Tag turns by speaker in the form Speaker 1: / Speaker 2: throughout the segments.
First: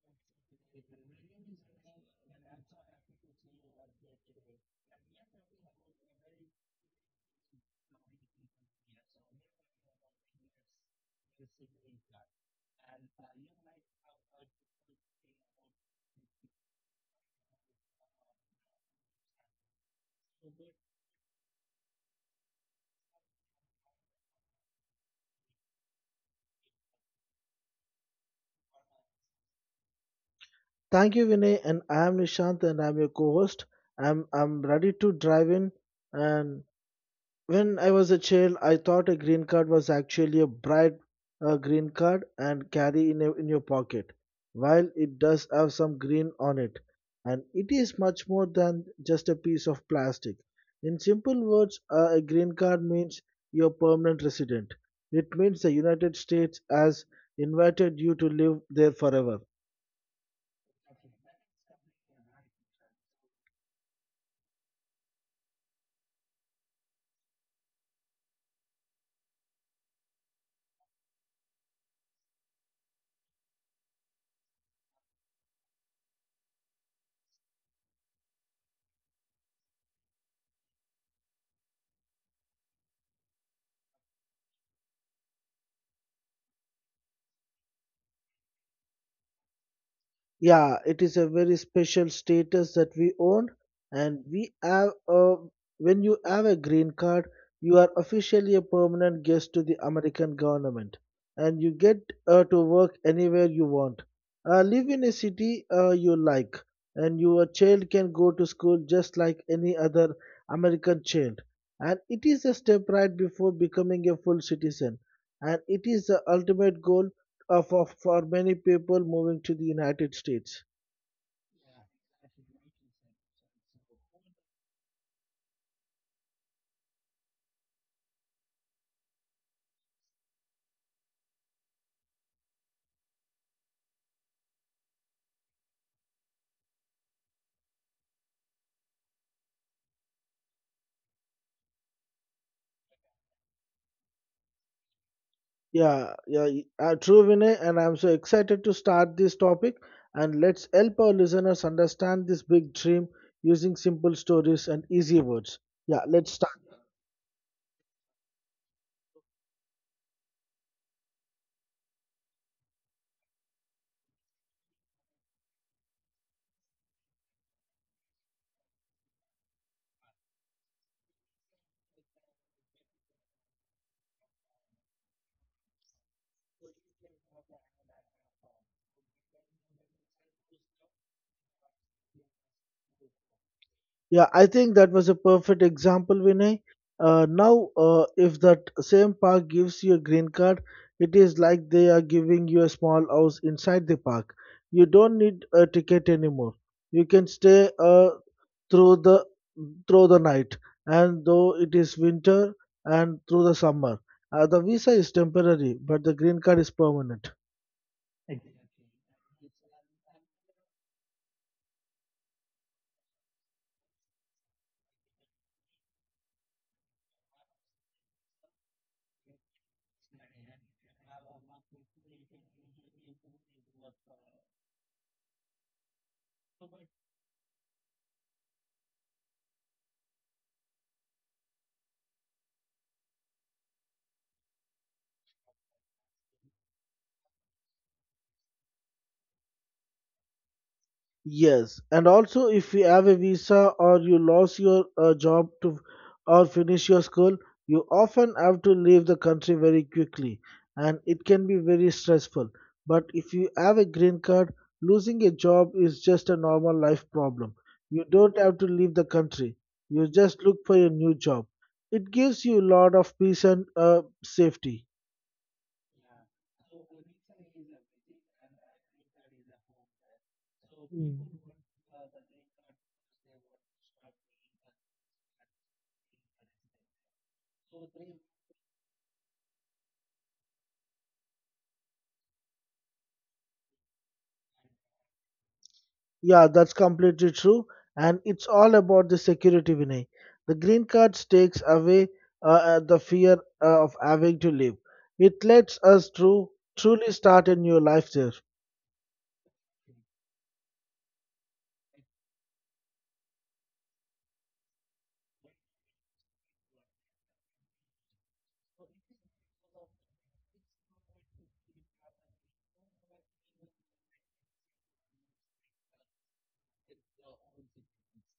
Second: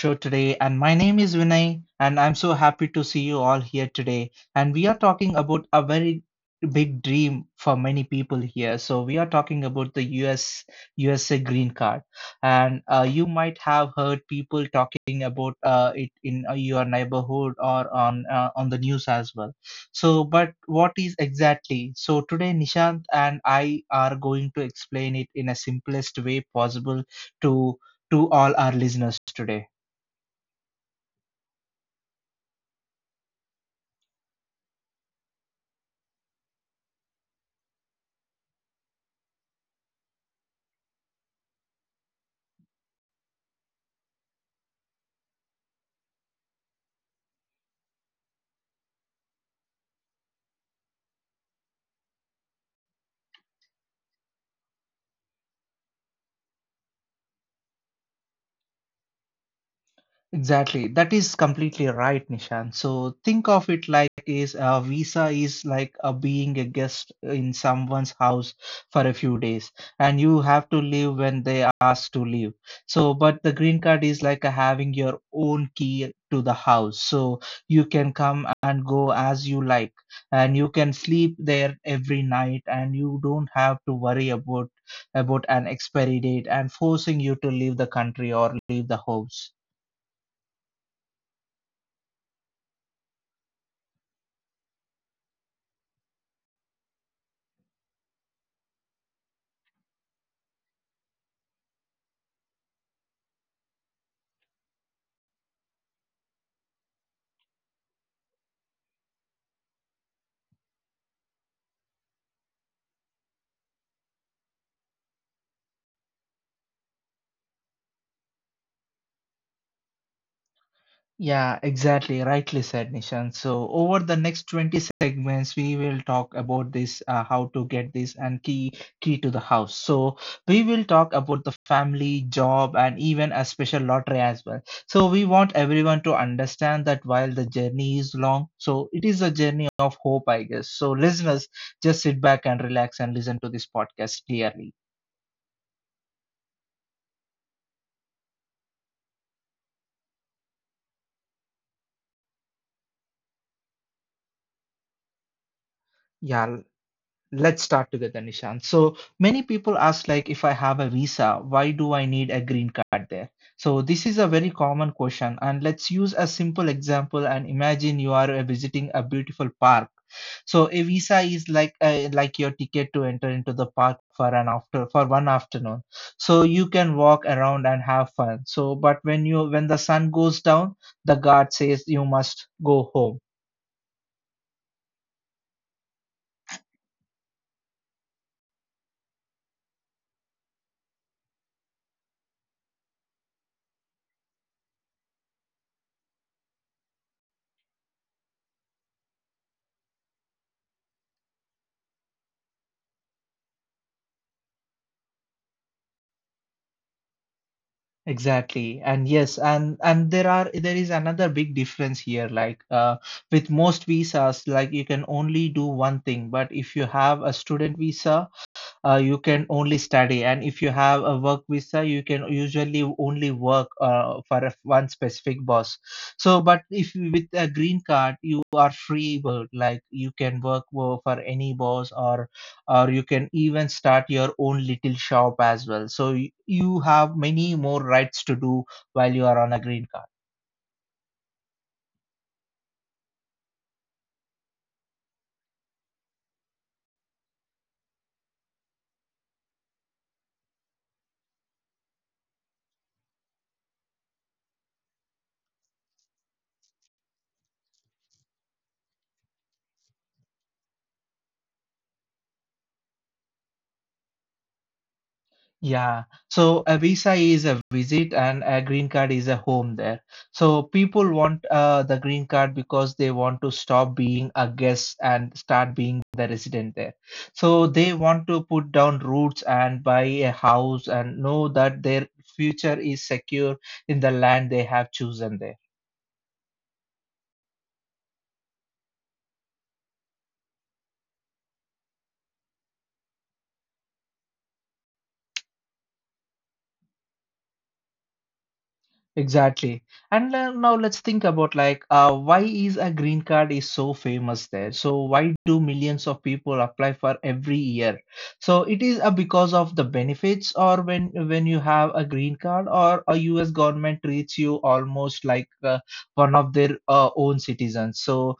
Speaker 1: show today. And my name is Vinay, and I'm so happy to see you all here today. And we are talking about a very big dream for many people here. So we are talking about the US USA green card, and you might have heard people talking about it in your neighborhood or on the news as well. So, but what is exactly? So today, Nishant and I are going to explain it in a simplest way possible to to all our listeners today.
Speaker 2: Thank you, Vinay, and I am Nishant, and I'm your co-host. I'm ready to drive in. And when I was a child, I thought a green card was actually a bright green card and carry in a, in your pocket. While it does have some green on it, and it is much more than just a piece of plastic. In simple words, a green card means you're permanent resident. It means the United States has invited you to live there forever.
Speaker 1: Exactly. That is completely right, Nishan. So think of it like is a visa is like a being a guest in someone's house for a few days and you have to leave when they ask to leave. So but the green card is like a having your own key to the house. So you can come and go as you like and you can sleep there every night and you don't have to worry about an expiry date and forcing you to leave the country or leave the house.
Speaker 2: Yeah, it is a very special status that we own, and we have a, when you have a green card, you are officially a permanent guest to the American government, and you get to work anywhere you want. Live in a city you like, and your child can go to school just like any other American child. And it is a step right before becoming a full citizen, and it is the ultimate goal for many people moving to the United States.
Speaker 1: Yeah, exactly. Rightly said, Nishan. So, over the next 20 segments, we will talk about this, how to get this and key to the house. So, we will talk about the family, job, and even a special lottery as well. So, we want everyone to understand that while the journey is long, so it is a journey of hope, I guess. So, listeners, just sit back and relax and listen to this podcast clearly.
Speaker 2: Yeah, yeah, true, Vinay, and I'm so excited to start this topic. And let's help our listeners understand this big dream using simple stories and easy words. Yeah, let's start.
Speaker 1: Yeah, let's start together, Nishan. So many people ask, like, if I have a visa, why do I need a green card there? So this is a very common question, and let's use a simple example and imagine you are visiting a beautiful park. So a visa is like your ticket to enter into the park for an after for one afternoon. So you can walk around and have fun. So but when the sun goes down, the guard says you must go home.
Speaker 2: Yeah, I think that was a perfect example, Vinay. Now, if that same park gives you a green card, it is like they are giving you a small house inside the park. You don't need a ticket anymore. You can stay through the through the night, and though it is winter and through the summer. The visa is temporary, but the green card is permanent.
Speaker 1: Exactly. And yes, and there is another big difference here. Like with most visas, like you can only do one thing. But if you have a student visa, you can only study, and if you have a work visa you can usually only work for one specific boss. So but if you- with a green card you are free work, like you can work for any boss or you can even start your own little shop as well. So you have many more rights to do while you are on a green card.
Speaker 2: Yes, and also if you have a visa or you lost your job to or finish your school, you often have to leave the country very quickly, and it can be very stressful. But if you have a green card, losing a job is just a normal life problem. You don't have to leave the country. You just look for a new job. It gives you a lot of peace and safety.
Speaker 1: Yeah, so a visa is a visit and a green card is a home there. So people
Speaker 2: Mm.
Speaker 1: want the green card because they want to stop being a guest and start being the resident there. So they want to put down roots and buy a house and know that their future is secure in the land they have chosen there.
Speaker 2: Yeah, that's completely true. And it's all about the security, Vinay. The green card takes away uh, the fear of having to leave. It lets us to truly start a new life there.
Speaker 1: Exactly. And now let's think about like why is a green card is so famous there? So why do millions of people apply for every year? So it is because of the benefits or when you have a green card or a US government treats you almost like one of their own citizens. So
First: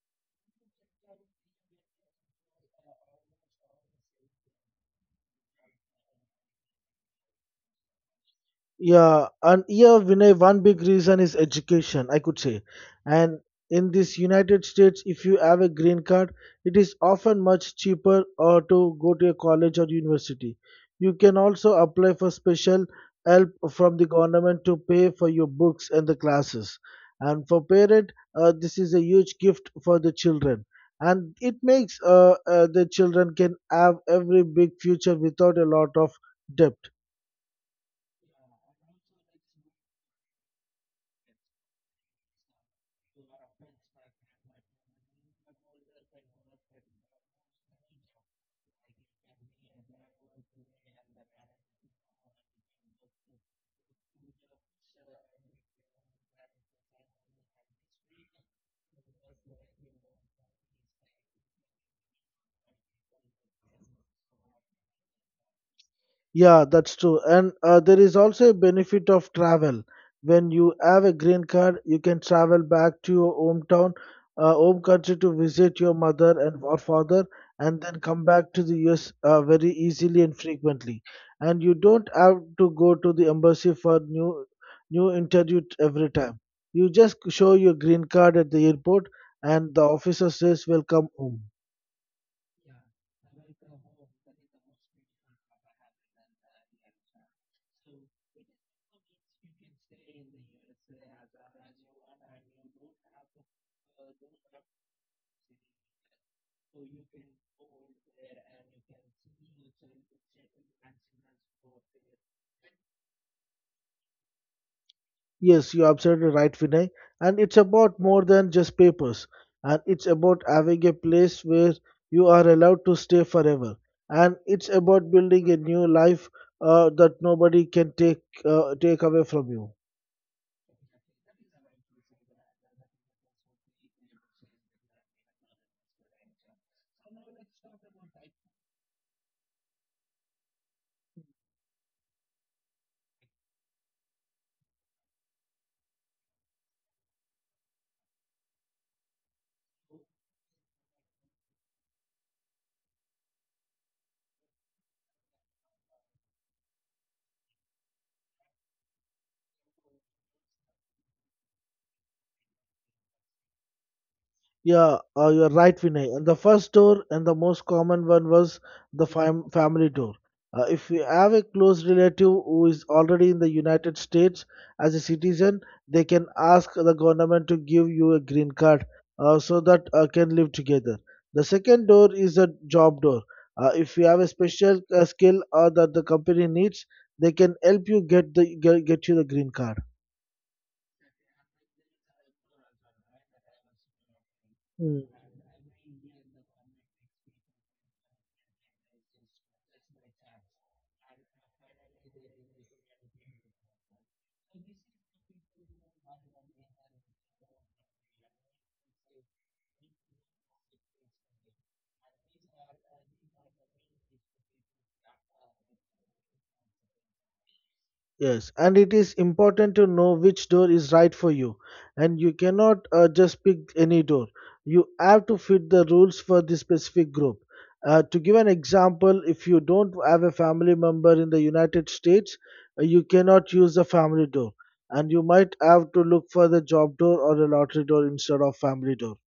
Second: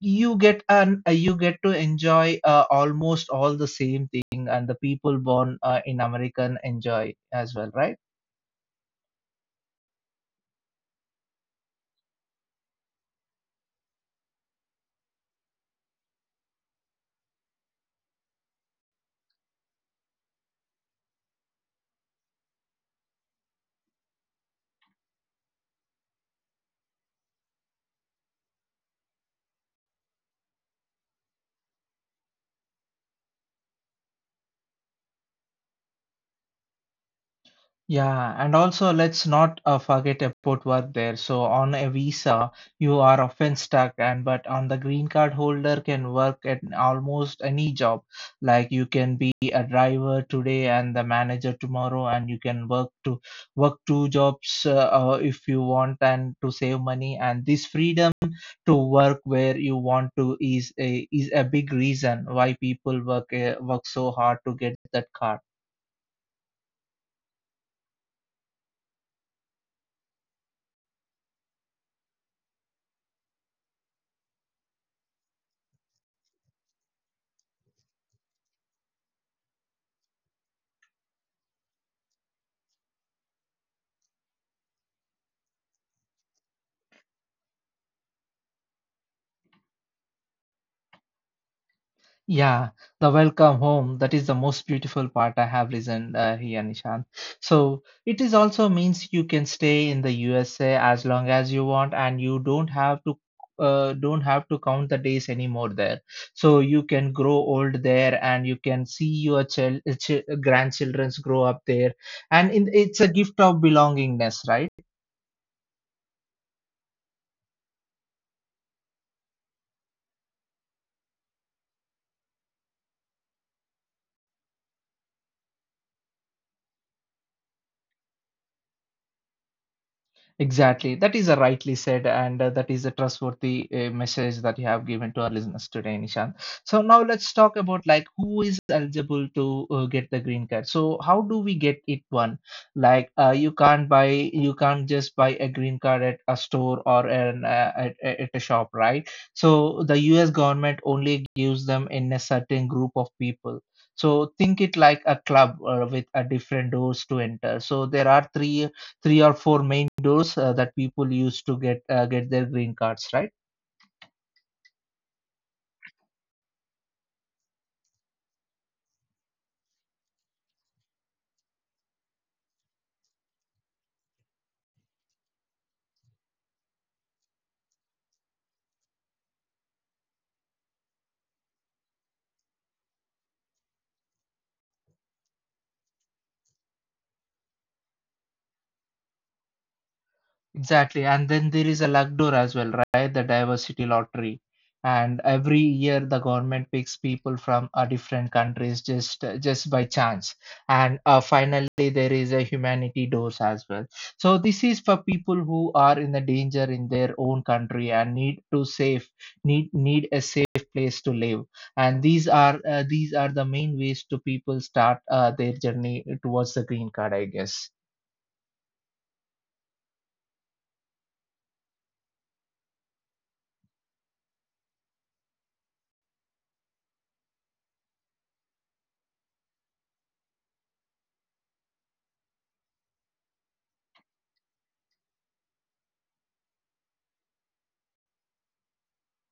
Speaker 1: you get an you get to enjoy almost all the same thing and the people born in American enjoy as well, right?
Speaker 2: Yeah, and yeah, Vinay, one big reason is education, I could say. And in this United States, if you have a green card, it is often much cheaper or to go to a college or university. You can also apply for special help from the government to pay for your books and the classes. And for parent, this is a huge gift for the children. And it makes the children can have every big future without a lot of debt.
Speaker 1: Yeah, and also let's not forget about work there. So on a visa, you are often stuck, and but on the green card holder can work at almost any job. Like you can be a driver today and the manager tomorrow, and you can work two jobs if you want and to save money. And this freedom to work where you want to is a big reason why people work work so hard to get that card.
Speaker 2: Yeah, that's true. And there is also a benefit of travel. When you have a green card, you can travel back to your hometown, home country to visit your mother and or father, and then come back to the US very easily and frequently. And you don't have to go to the embassy for new new interview every time. You just show your green card at the airport, and the officer says, "Welcome home."
Speaker 1: Yeah, the welcome home. That is the most beautiful part I have listened here, Nishan. So it is also means you can stay in the USA as long as you want, and you don't have to count the days anymore there. So you can grow old there, and you can see your grandchildrens grow up there, and in, it's a gift of belongingness, right?
Speaker 2: Yes, you're absolutely right, Vinay. And it's about more than just papers. And it's about having a place where you are allowed to stay forever. And it's about building a new life that nobody can take take away from you.
Speaker 1: Exactly. That is a rightly said, and that is a trustworthy message that you have given to our listeners today, Nishan. So now let's talk about like who is eligible to get the green card. So how do we get it one? Like you can't just buy a green card at a store or an, at a shop, right? So the U.S. government only gives them in a certain group of people. So think it like a club with a different doors to enter. So there are three or four main doors that people use to get their green cards, right?
Speaker 2: Yeah, you're right, Vinay. And the first tour and the most common one was the family tour. If you have a close relative who is already in the United States as a citizen, they can ask the government to give you a green card so that can live together. The second door is a job door. If you have a special skill that the company needs, they can help you get the get you the green card.
Speaker 1: Exactly. And then there is a luck door as well, right? The diversity lottery.
Speaker 2: Hmm.
Speaker 1: And every year the government picks people from different countries just by chance. And finally there is a humanity doors as well. So this is for people who are in the danger in their own country and need to save need a safe place to live. And these are the main ways to people start their journey towards the green card, I guess.
Speaker 2: Yes, and it is important to know which door is right for you, and you cannot just pick any door. You have to fit the rules for this specific group. To give an example, if you don't have a family member in the United States, you cannot use the family door, and you might have to look for the job door or the lottery door instead of family door.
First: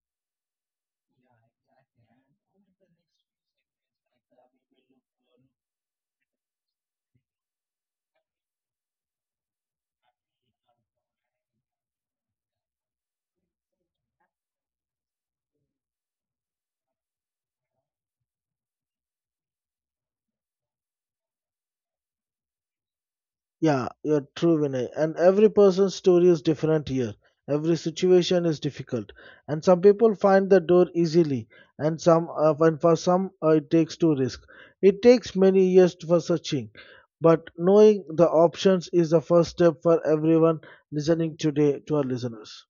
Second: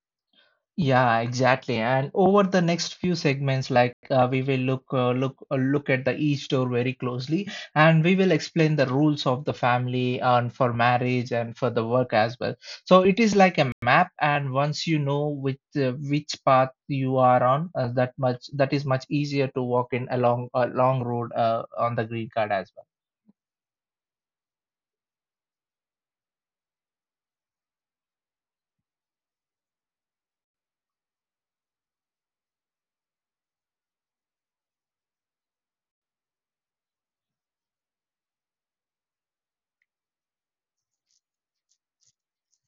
Speaker 1: Yeah, exactly. And over the next few segments, like we will look at the each door very closely, and we will explain the rules of the family and for marriage and for the work as well. So it is like a map, and once you know which path you are on, that is much easier to walk in a long road on the green card as well.
Speaker 2: Yeah, you're true, Vinay. And every person's story is different here. Every situation is difficult, and some people find the door easily, and some, and for some, it takes two risk. It takes many years for searching, but knowing the options is the first step for everyone listening today to our listeners.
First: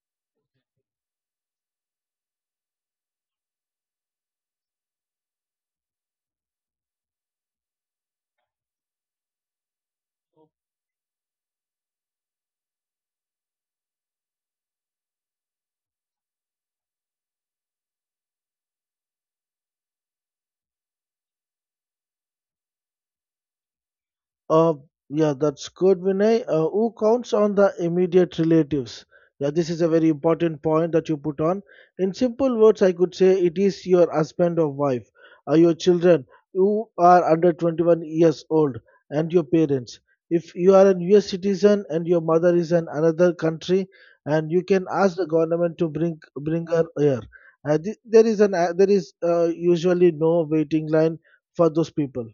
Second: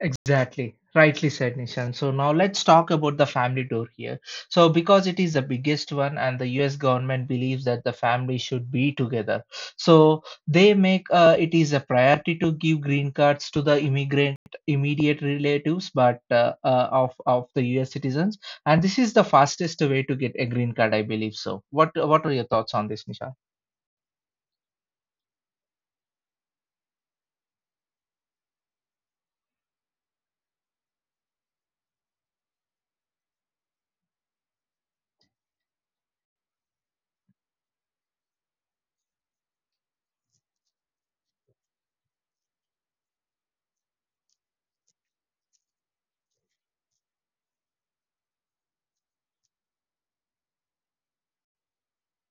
Speaker 1: Exactly. Rightly said, Nishan. So now let's talk about the family tour here. So because it is the biggest one and the US government believes that the family should be together. So they make it is a priority to give green cards to the immigrant immediate relatives but of the US citizens, and this is the fastest way to get a green card I believe so. What are your thoughts on this, Nishan?
Speaker 2: Uh, yeah, that's good, Vinay. Who counts on the immediate relatives? Yeah, this is a very important point that you put on. In simple words, I could say it is your husband or wife, your children who are under 21 years old, and your parents. If you are a US citizen and your mother is in another country, and you can ask the government to bring her here. There is usually no waiting line for those people.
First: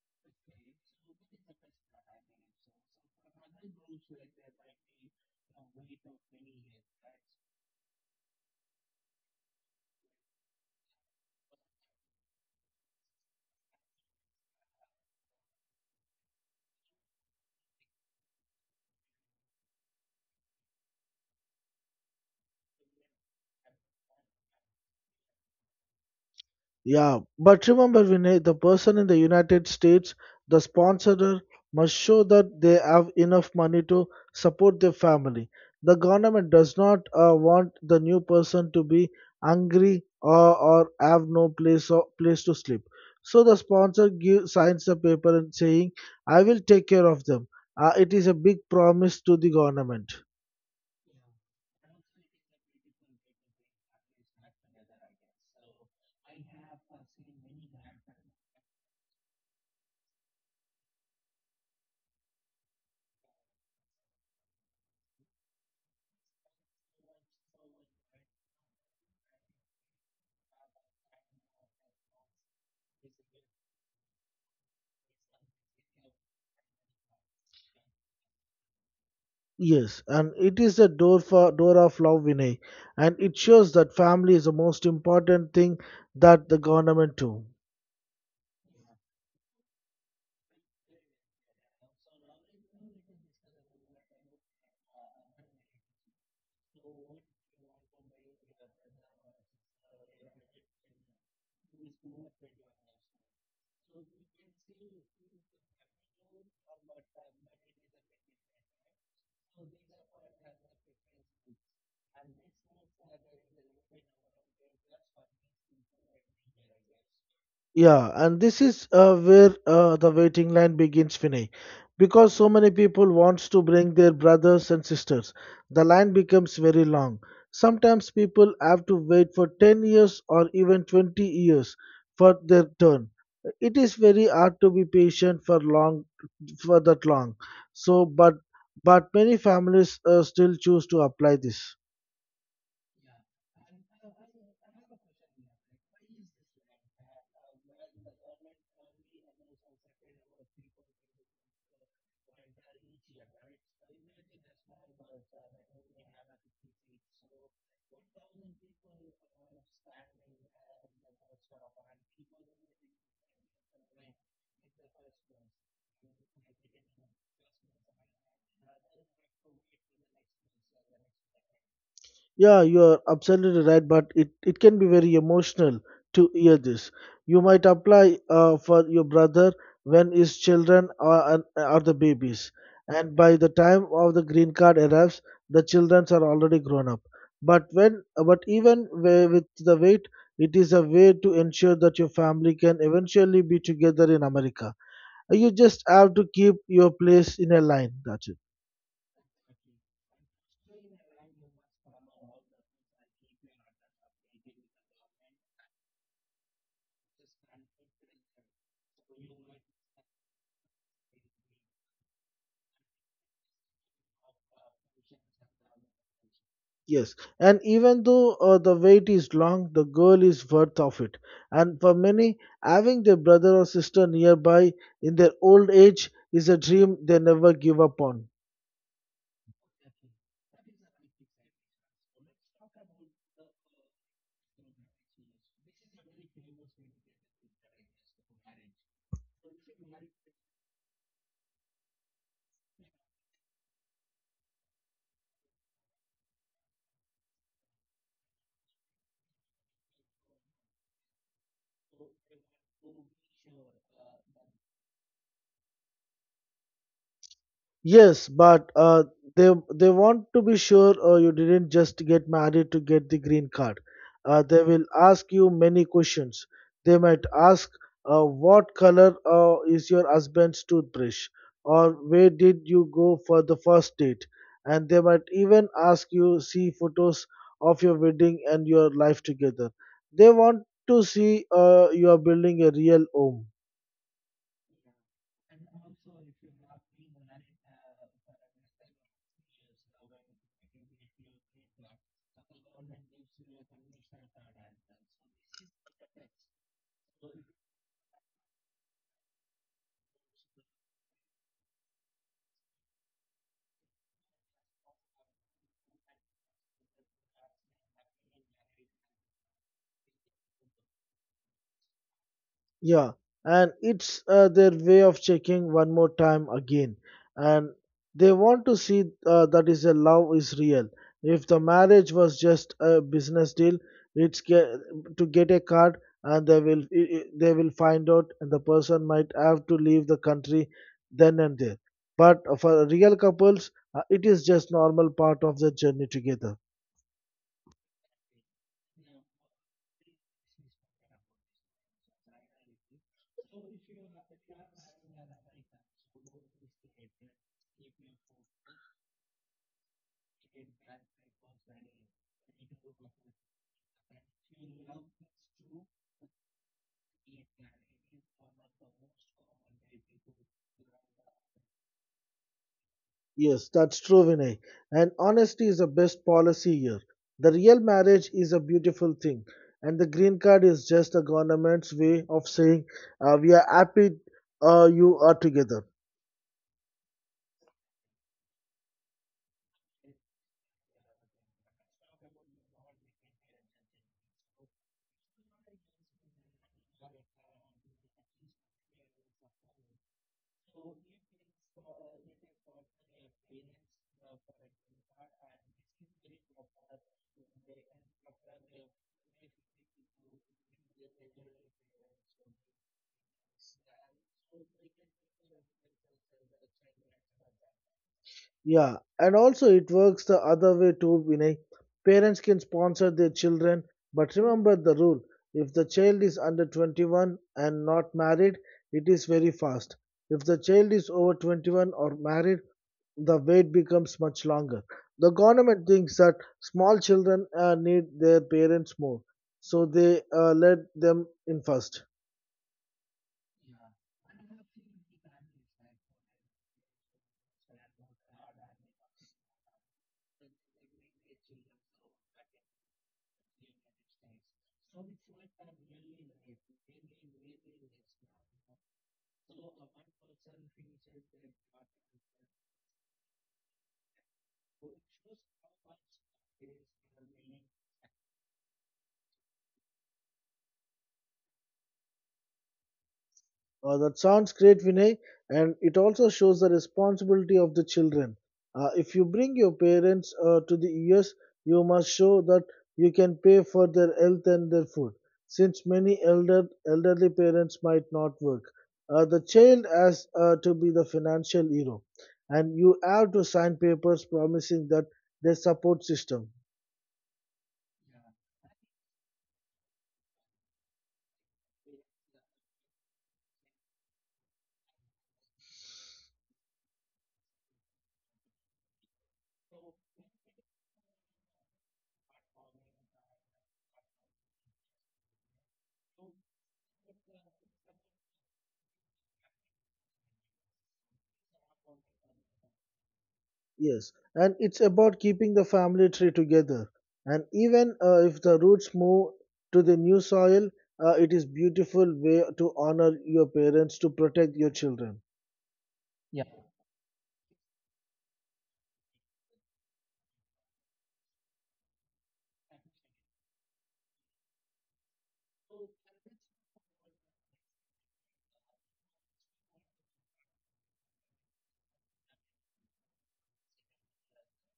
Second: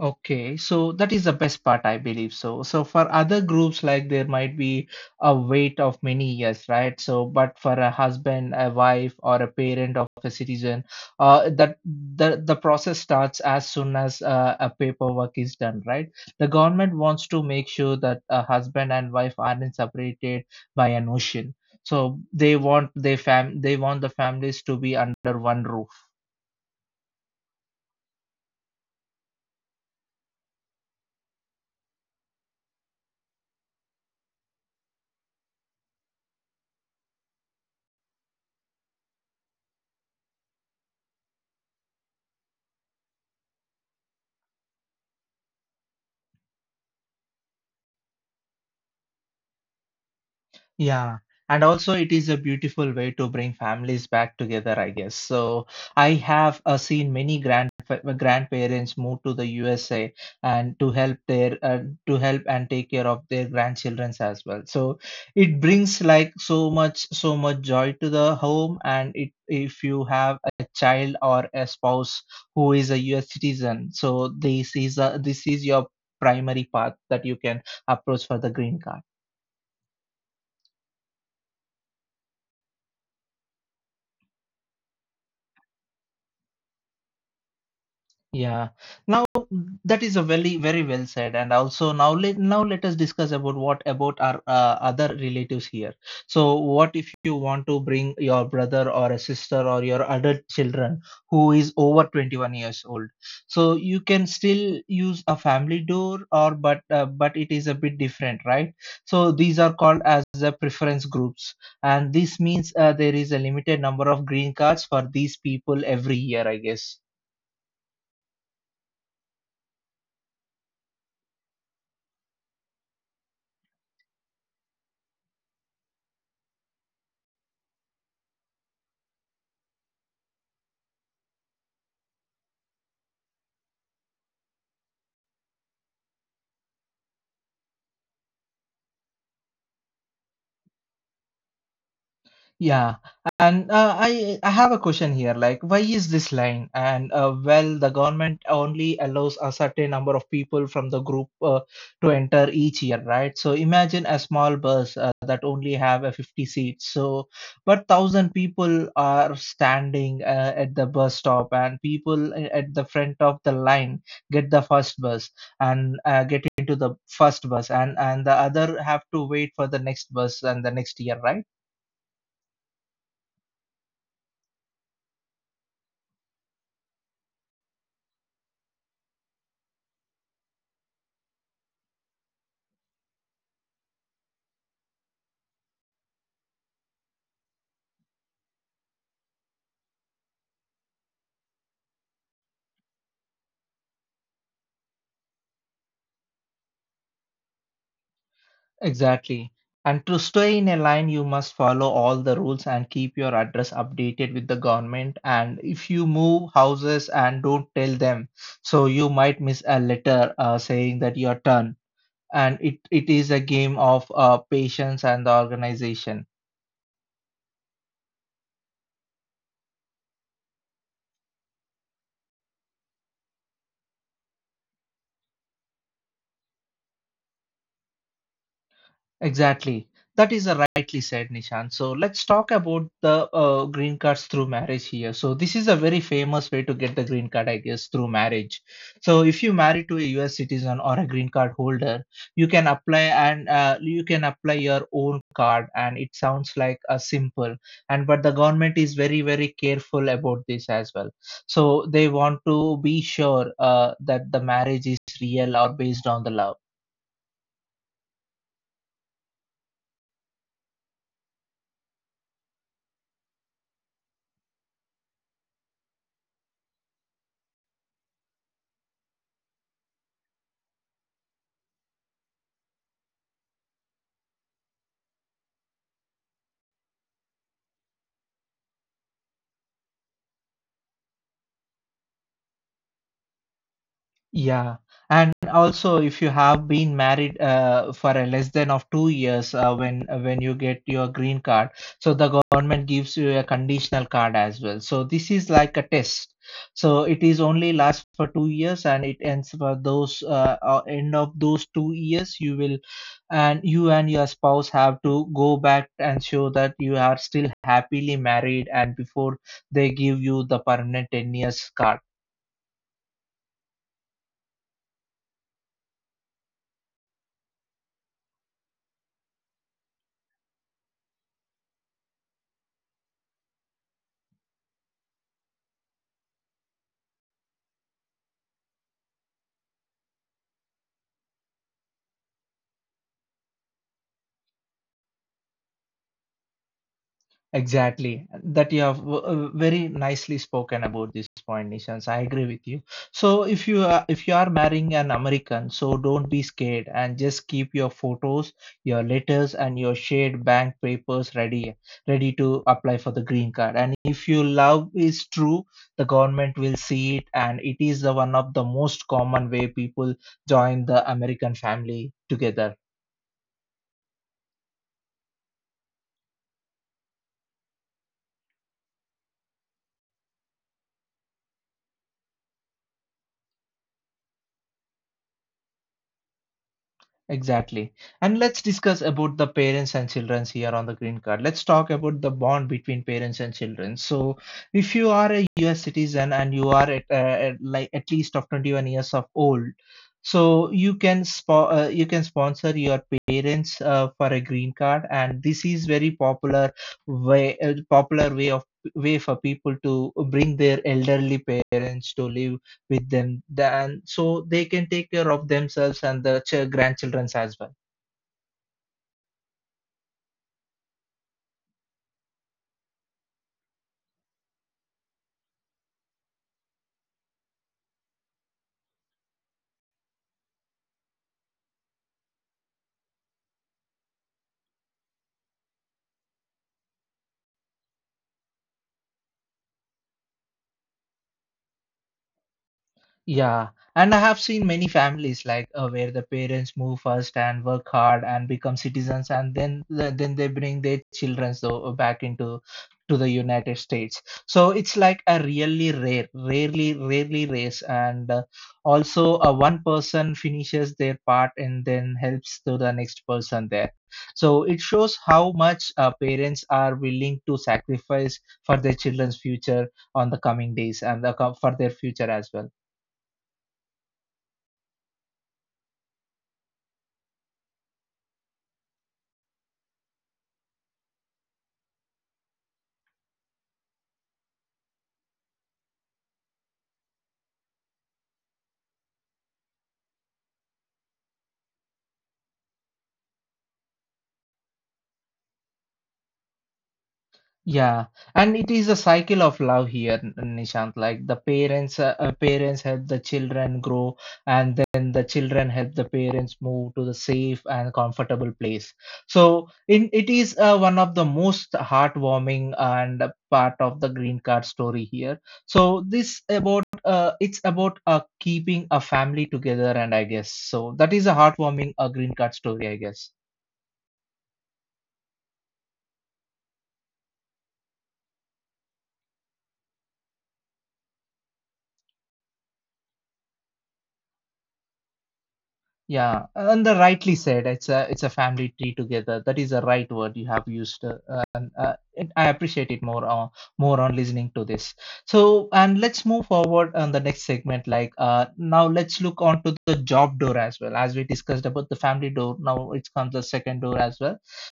Speaker 1: Okay, so that is the best part, I believe so. So for other groups, like there might be a wait of many years, right? So, but for a husband, a wife, or a parent of a citizen, that the process starts as soon as a paperwork is done, right? The government wants to make sure that a husband and wife aren't separated by an ocean. So they want the families to be under one roof.
Speaker 2: Yeah, but remember, Vinay, the person in the United States, the sponsor must show that they have enough money to support their family. The government does not want the new person to be hungry or have no place or place to sleep. So the sponsor give, signs the paper and saying, "I will take care of them." It is a big promise to the government.
Speaker 1: Yeah, and also it is a beautiful way to bring families back together, I guess. So I have seen many grandparents move to the USA and to help their to help and take care of their grandchildren as well. So it brings like so much joy to the home, and it if you have a child or a spouse who is a US citizen, so this is your primary path that you can approach for the green card.
Speaker 2: Yes, and it is the door for door of love, Vinay, and it shows that family is the most important thing that the government do.
Speaker 1: Yeah. Now that is a very well said, and also now let us discuss about what about our other relatives here. So what if you want to bring your brother or a sister or your adult children who is over 21 years old? So you can still use a family door or but it is a bit different, right? So these are called as the preference groups, and this means there is a limited number of green cards for these people every year, I guess.
Speaker 2: Yeah, and this is where the waiting line begins, Vinay. Because so many people wants to bring their brothers and sisters, the line becomes very long. Sometimes people have to wait for 10 years or even 20 years for their turn. It is very hard to be patient for long, for that long. So, but many families still choose to apply this.
Speaker 1: Yeah, and I have a question here. Like, why is this line? And well, the government only allows a certain number of people from the group to enter each year, right? So imagine a small bus that only have a 50 seats. So, but thousand people are standing at the bus stop, and people at the front of the line get the first bus and get into the first bus, and the other have to wait for the next bus and the next year, right?
Speaker 2: Yeah, you are absolutely right, but it can be very emotional to hear this. You might apply for your brother when his children are, are the babies, and by the time of the green card arrives, the children are already grown up. But when, but even with the wait, it is a way to ensure that your family can eventually be together in America. You just have to keep your place in a line. That's it.
Speaker 1: Exactly. And to stay in a line, you must follow all the rules and keep your address updated with the government. And if you move houses and don't tell them, so you might miss a letter saying that your turn. And it is a game of patience and the organization.
Speaker 2: Yes, and even though the wait is long, the goal is worth of it. And for many, having their brother or sister nearby in their old age is a dream they never give up on.
Speaker 1: Exactly. That is a rightly said, Nishan. So let's talk about the green cards through marriage here. So this is a very famous way to get the green card, I guess, through marriage. So if you marry to a U.S. citizen or a green card holder, you can apply and you can apply your own card. And it sounds like a simple, and but the government is very careful about this as well. So they want to be sure that the marriage is real or based on the love.
Speaker 2: Yes, but they want to be sure you didn't just get married to get the green card. They will ask you many questions. They might ask, what color is your husband's toothbrush, or where did you go for the first date, and they might even ask you see photos of your wedding and your life together. They want to see you are building a real home.
Speaker 1: Yeah, and also if you have been married for a less than of 2 years when you get your green card, so the government gives you a conditional card as well. So this is like a test. So it is only lasts for 2 years and it ends for those end of those 2 years you will and you and your spouse have to go back and show that you are still happily married and before they give you the permanent 10 years card.
Speaker 2: Yeah, and it's their way of checking one more time again. And they want to see that is a love is real. If the marriage was just a business deal, it's get, to get a card and they will they will find out and the person might have to leave the country then and there. But for real couples, it is just normal part of the journey together.
Speaker 1: Exactly, that you have very nicely spoken about this point, Nishans. I agree with you. So if you are marrying an American, so don't be scared and just keep your photos, your letters, and your shared bank papers ready, ready to apply for the green card. And if your love is true, the government will see it, and it is the one of the most common way people join the American family together.
Speaker 2: Yes, that's true, Vinay. And honesty is the best policy here. The real marriage is a beautiful thing, and the green card is just the government's way of saying we are happy you are together.
Speaker 1: Exactly. And let's discuss about the parents and childrens here on the green card. Let's talk about the bond between parents and children. So, if you are a US citizen and you are at like at least of 21 years of old, so you can you can sponsor your parents for a green card, and this is very popular way of way for people to bring their elderly parents to live with them, then so they can take care of themselves and the grandchildren as well.
Speaker 2: Yeah, and also it works the other way too, Vinay. Parents can sponsor their children, but remember the rule. If the child is under 21 and not married, it is very fast. If the child is over 21 or married, the wait becomes much longer. The government thinks that small children need their parents more, so they let them in first.
Speaker 1: Yeah, and I have seen many families like where the parents move first and work hard and become citizens, and then then they bring their children so back into to the United States. So it's like a really rarely race, and also one person finishes their part and then helps to the next person there. So it shows how much parents are willing to sacrifice for their children's future on the coming days and for their future as well.
Speaker 2: That sounds great, Vinay. And it also shows the responsibility of the children. If you bring your parents to the US, you must show that you can pay for their health and their food, since many elderly parents might not work. The child has to be the financial hero, and you have to sign papers promising that they support system.
Speaker 1: Yeah, and it is a cycle of love here, Nishant. Like parents help the children grow, and then the children help the parents move to the safe and comfortable place. So, in it is one of the most heartwarming and a part of the green card story here. So, this about it's about keeping a family together, and I guess so that is a heartwarming green card story, I guess.
Speaker 2: Yes, and it's about keeping the family tree together. And even if the roots move to the new soil, it is beautiful way to honor your parents to protect your children.
Speaker 1: Yeah, and the rightly said, it's a family tree together. That is the right word you have used, and it, I appreciate it more on listening to this. So, and let's move forward on the next segment. Like now, let's look onto the job door as well. As we discussed about the family door, now it comes the second door as well.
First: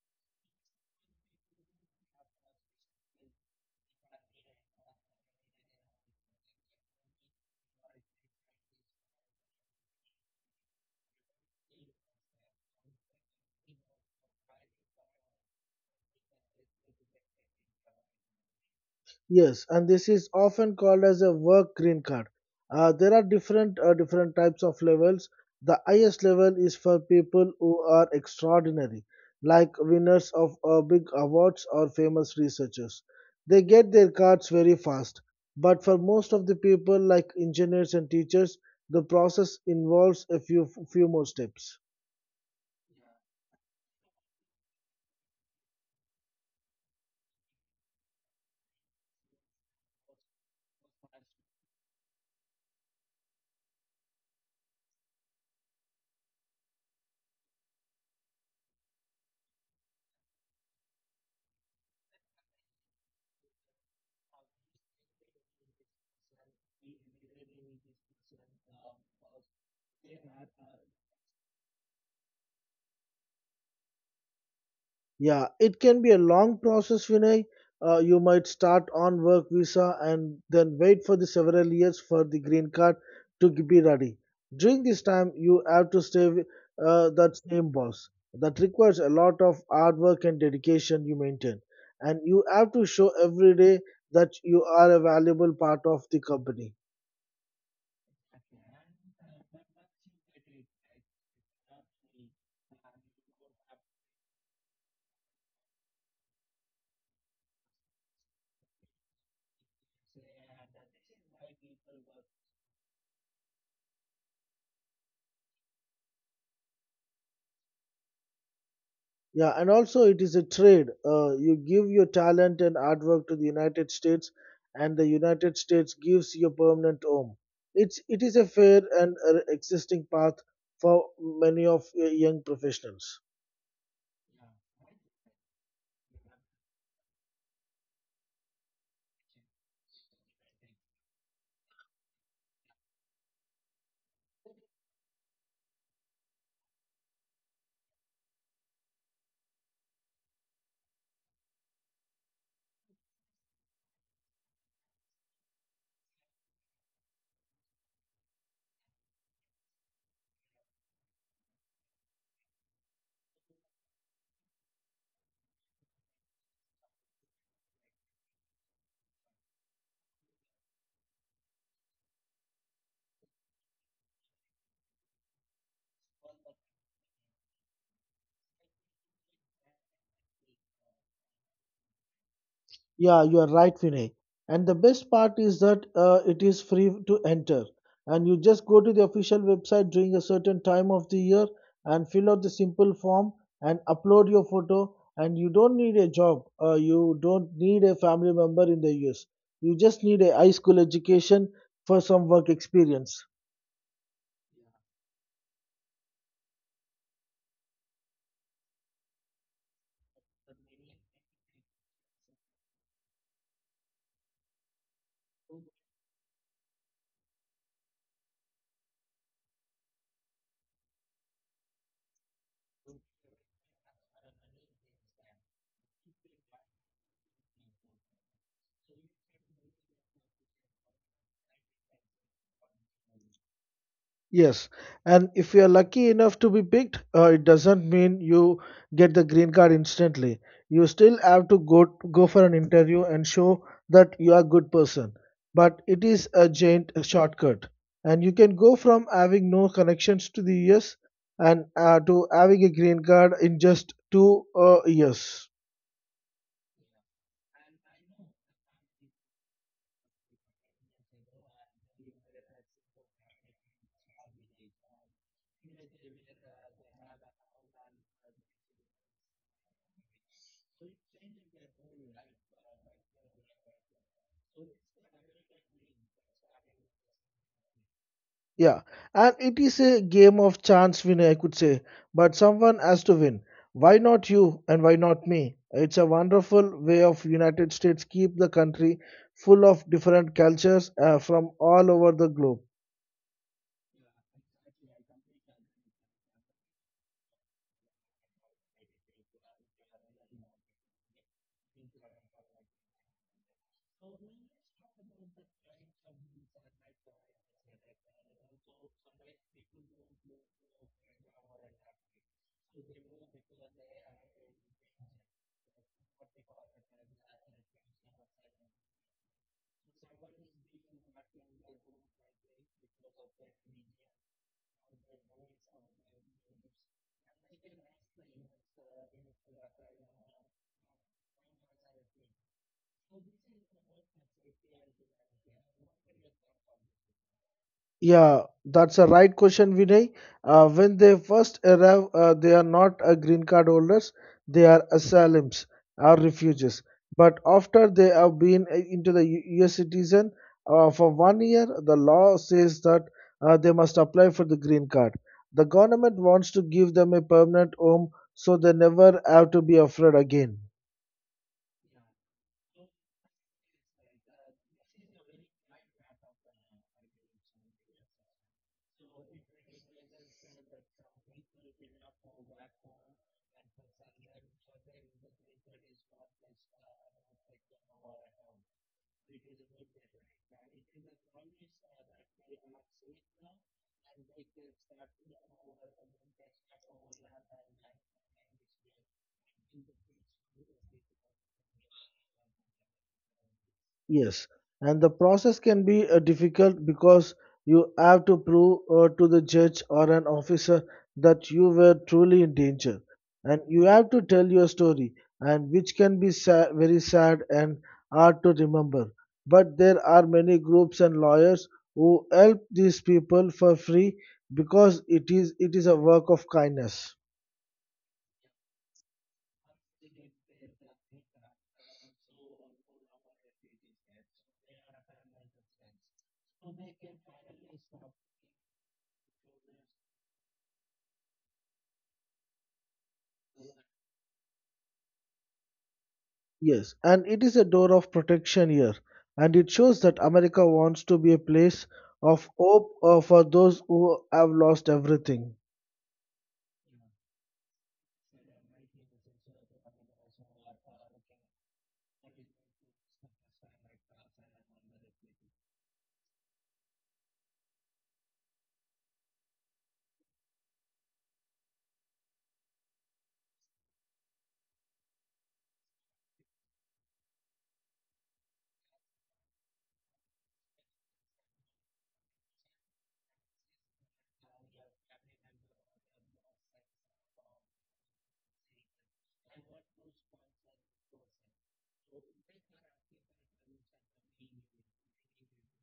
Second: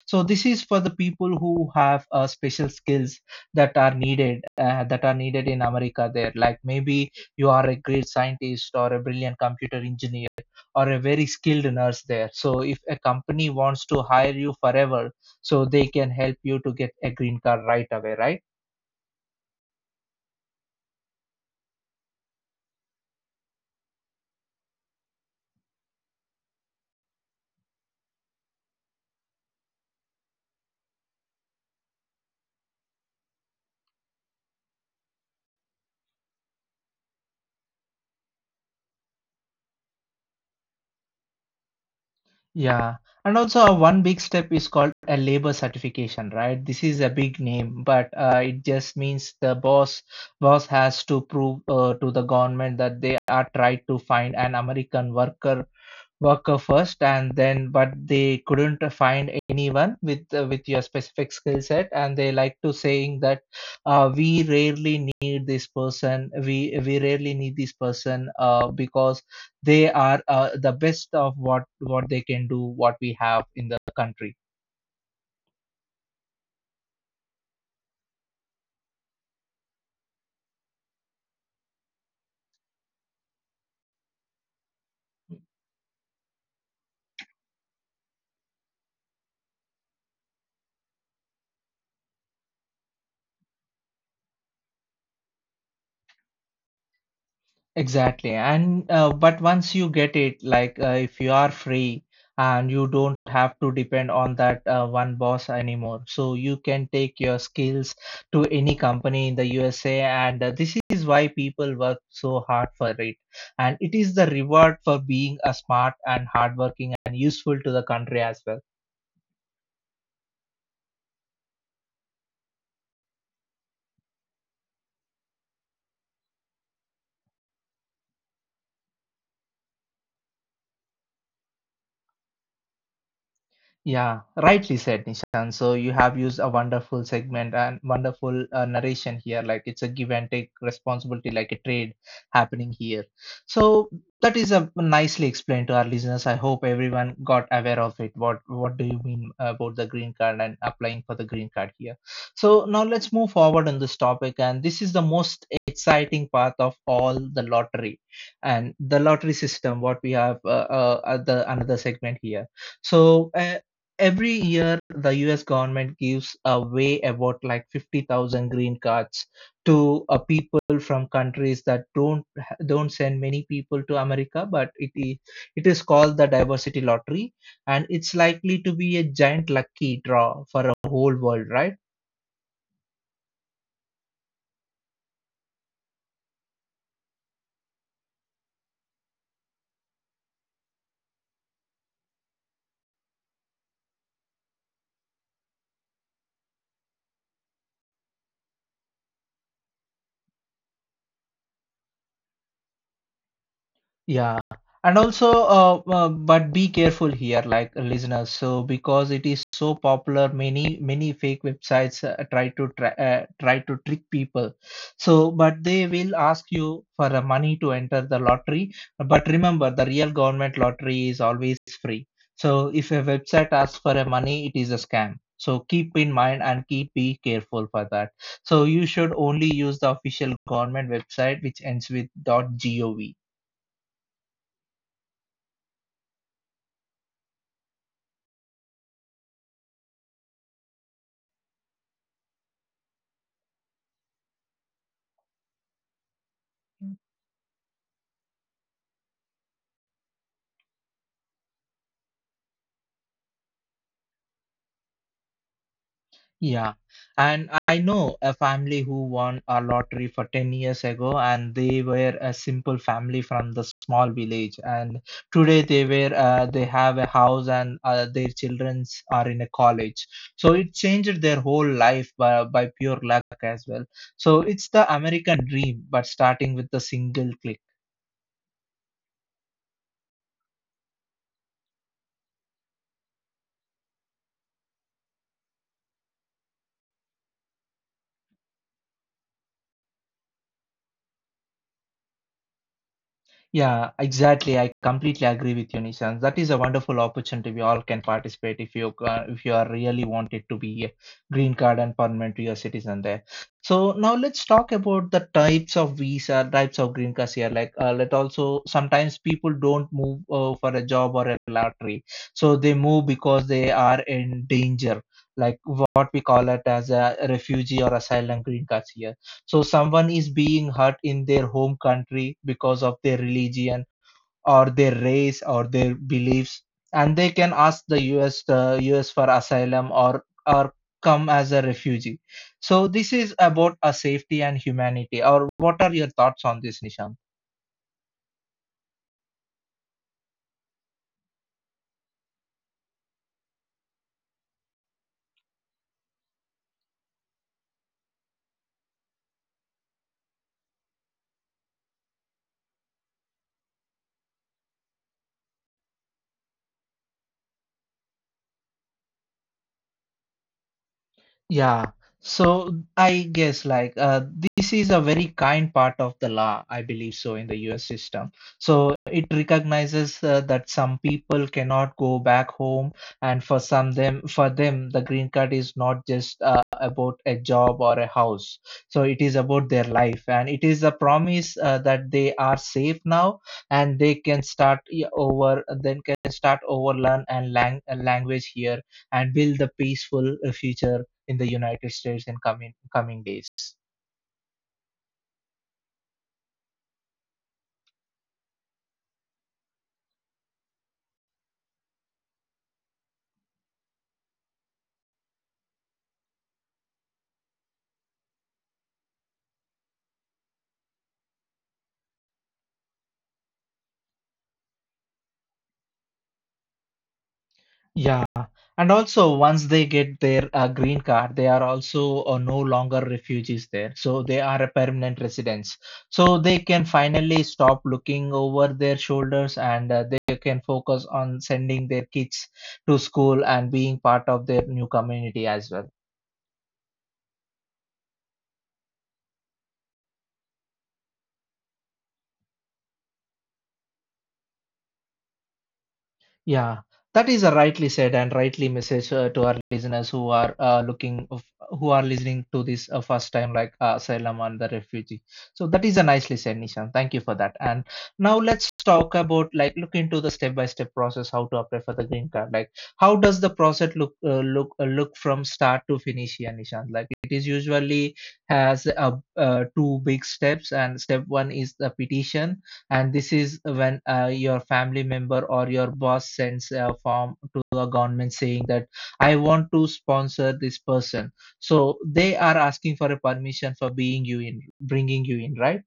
Speaker 1: So this is for the people who have special skills that are needed in America. There, like maybe you are a great scientist or a brilliant computer engineer or a very skilled nurse there. So if a company wants to hire you forever, so they can help you to get a green card right away, right?
Speaker 2: Yes, and this is often called as a work green card. There are different types of levels. The highest level is for people who are extraordinary, like winners of big awards or famous researchers. They get their cards very fast. But for most of the people, like engineers and teachers, the process involves a few more steps.
Speaker 1: Yeah, and also one big step is called a labor certification, right? This is a big name, but it just means the boss has to prove to the government that they are tried to find an American worker first, and then but they couldn't find anyone with your specific skill set, and they like to saying that we rarely need this person, we rarely need this person because they are the best of what they can do what we have in the country.
Speaker 2: Yeah, it can be a long process, Vinay. You might start on work visa and then wait for the several years for the green card to be ready. During this time, you have to stay with that same boss. That requires a lot of hard work and dedication you maintain. And you have to show every day that you are a valuable part of the company.
Speaker 1: Exactly, and but once you get it like if you are free and you don't have to depend on that one boss anymore, so you can take your skills to any company in the USA, and this is why people work so hard for it, and it is the reward for being a smart and hardworking and useful to the country as well.
Speaker 2: Yeah, and also it is a trade. You give your talent and artwork to the United States, and the United States gives you a permanent home. It is a fair and existing path for many of young professionals.
Speaker 1: Yeah, rightly said, Nishan. So you have used a wonderful segment and wonderful narration here. Like it's a give and take responsibility, like a trade happening here. So that is a nicely explained to our listeners. I hope everyone got aware of it. What do you mean about the green card and applying for the green card here? So now let's move forward on this topic, and this is the most exciting part of all the lottery and the lottery system. What we have at the another segment here. So every year, the US government gives away about like 50,000 green cards to people from countries that don't send many people to America, but it is called the diversity lottery, and it's likely to be a giant lucky draw for a whole world, right?
Speaker 2: Yeah, you are right, Vinay. And the best part is that it is free to enter. And you just go to the official website during a certain time of the year and fill out the simple form and upload your photo. And you don't need a job. You don't need a family member in the US. You just need a high school education for some work experience.
Speaker 1: Yeah, and also, but be careful here, like listeners. So because it is so popular, many fake websites try to trick people. So, but they will ask you for the money to enter the lottery. But remember, the real government lottery is always free. So if a website asks for a money, it is a scam. So keep in mind and keep be careful for that. So you should only use the official government website, which ends with .gov.
Speaker 2: Yes, and if you are lucky enough to be picked, it doesn't mean you get the green card instantly. You still have to go for an interview and show that you are a good person. But it is a giant shortcut, and you can go from having no connections to the US and to having a green card in just two years.
Speaker 1: Yeah, and I know a family who won a lottery for 10 years ago, and they were a simple family from the small village. And today they were they have a house, and their childrens are in a college. So it changed their whole life by pure luck as well. So it's the American dream, but starting with the single click.
Speaker 2: Yeah, and it is a game of chance winner, I could say, but someone has to win. Why not you and why not me? It's a wonderful way of United States keep the country full of different cultures from all over the globe.
Speaker 1: Yeah, exactly. I completely agree with you, Nishan. That is a wonderful opportunity. We all can participate if you are really wanted to be a green card and permanent US citizen there. So now let's talk about the types of visa, types of green cards here. Like, let also sometimes people don't move for a job or a lottery, so they move because they are in danger. Like what we call it as a refugee or asylum green cards here. So someone is being hurt in their home country because of their religion or their race or their beliefs, and they can ask the US for asylum or come as a refugee. So this is about a safety and humanity. Or what are your thoughts on this, Nishant?
Speaker 2: Yeah, that's a right question, Vinay. When they first arrive, they are not green card holders, they are asylums or refugees. But after they have been into the US citizen for 1 year, the law says that they must apply for the green card. The government wants to give them a permanent home so they never have to be afraid again.
Speaker 1: Yeah. So I guess like this is a very kind part of the law, I believe so, in the US system. So it recognizes that some people cannot go back home, and for them, the green card is not just about a job or a house. So it is about their life, and it is a promise that they are safe now, and they can start yeah, over, then can start over, learn and language here, and build a peaceful future in the United States in coming days.
Speaker 2: Yes, and the process can be difficult because you have to prove to the judge or an officer that you were truly in danger, and you have to tell your story, and which can be very sad and hard to remember. But there are many groups and lawyers who help these people for free because it is a work of kindness.
Speaker 1: Yeah, and also once they get their green card, they are also no longer refugees there, so they are a permanent residents. So they can finally stop looking over their shoulders, and they can focus on sending their kids to school and being part of their new community as well.
Speaker 2: Yes, and it is a door of protection here, and it shows that America wants to be a place of hope for those who have lost everything.
Speaker 1: Yeah, that is a rightly said and rightly message to our listeners who are who are listening to this first time, like asylum and the refugee. So that is a nicely said, Nishan. Thank you for that. And now let's talk about like look into the step by step process how to apply for the green card. Like how does the process look look from start to finish here, Nishan? Like it is usually has two big steps, and step one is the petition, and this is when your family member or your boss sends a form to the government saying that I want to sponsor this person. So they are asking for a permission for being you in, bringing you in, right?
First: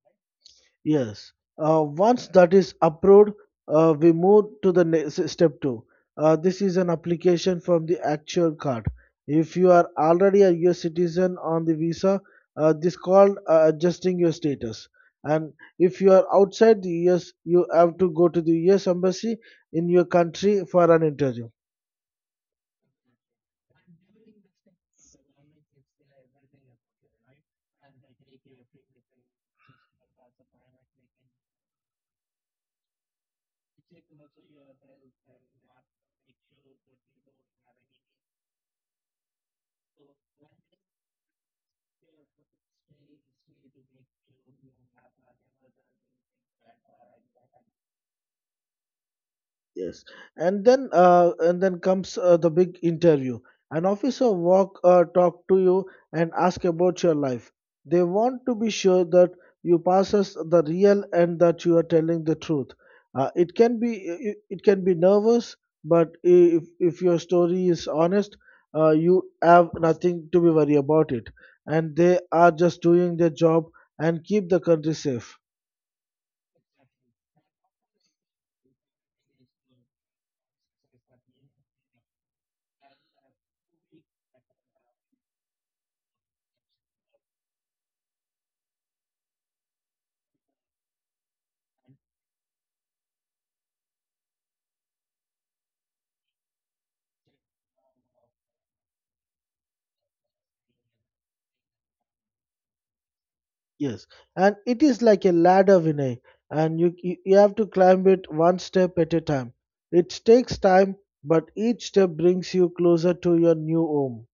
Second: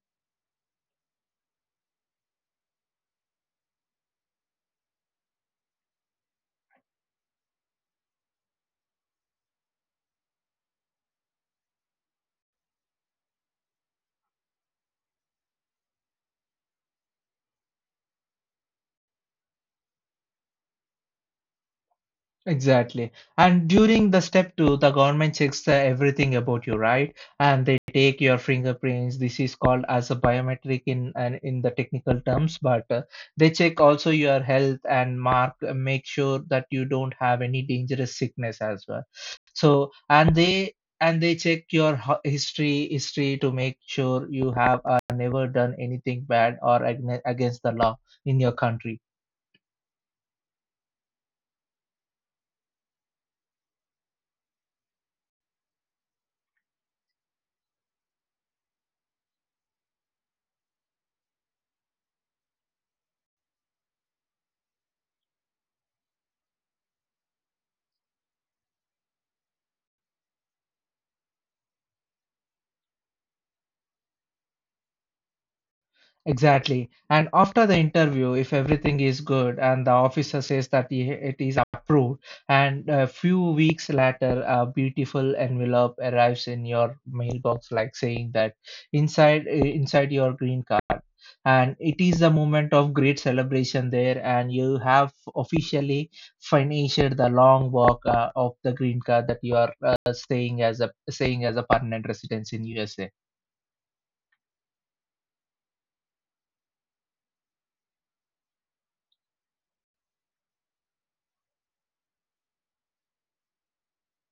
Speaker 2: Yes, once that is approved, we move to the next step two. This is an application from the actual card. If you are already a US citizen on the visa, this called adjusting your status. And if you are outside the US, you have to go to the US embassy in your country for an interview.
Speaker 1: Exactly. And during the step two, the government checks everything about you, right? And they take your fingerprints. This is called as a biometric in and in the technical terms, but they check also your health and mark make sure that you don't have any dangerous sickness as well. So and they check your history to make sure you have never done anything bad or against the law in your country.
Speaker 2: Yes, and then comes the big interview. An officer walk talk to you and ask about your life. They want to be sure that you passes the real and that you are telling the truth. It can be nervous, but if your story is honest, you have nothing to be worried about it. And they are just doing their job and keep the country safe.
Speaker 1: Exactly. And after the interview, if everything is good and the officer says that it is approved, and a few weeks later, a beautiful envelope arrives in your mailbox, like saying that inside your green card, and it is a moment of great celebration there, and you have officially finished the long walk of the green card, that you are staying as a permanent residence in USA.
Speaker 2: Yes, and it is like a ladder, Vinay, and you have to climb it one step at a time. It takes time, but each step brings you closer to your new home.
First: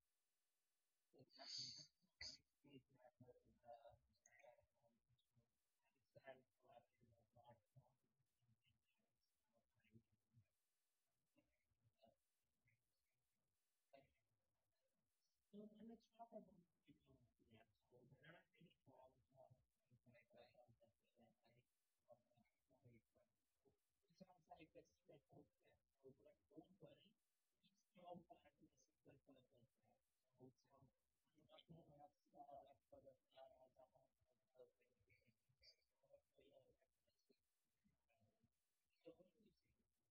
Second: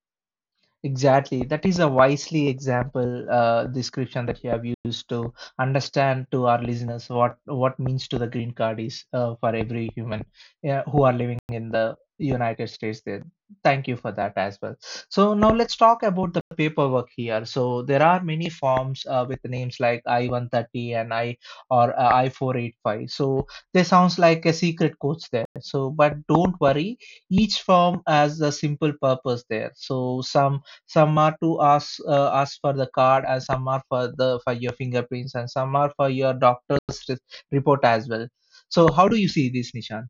Speaker 1: Exactly. That is a wisely example description that you have used to understand to our listeners what means to the green card is for every human, yeah, who are living in the United States. There. Thank you for that as well. So now let's talk about the paperwork here. So there are many forms with names like I-130 and I or I-485. So they sounds like a secret codes there. So but don't worry, each form has a simple purpose there. So some are to ask for the card, and some are for the for your fingerprints, and some are for your doctor's report as well. So how do you see this, Nishan?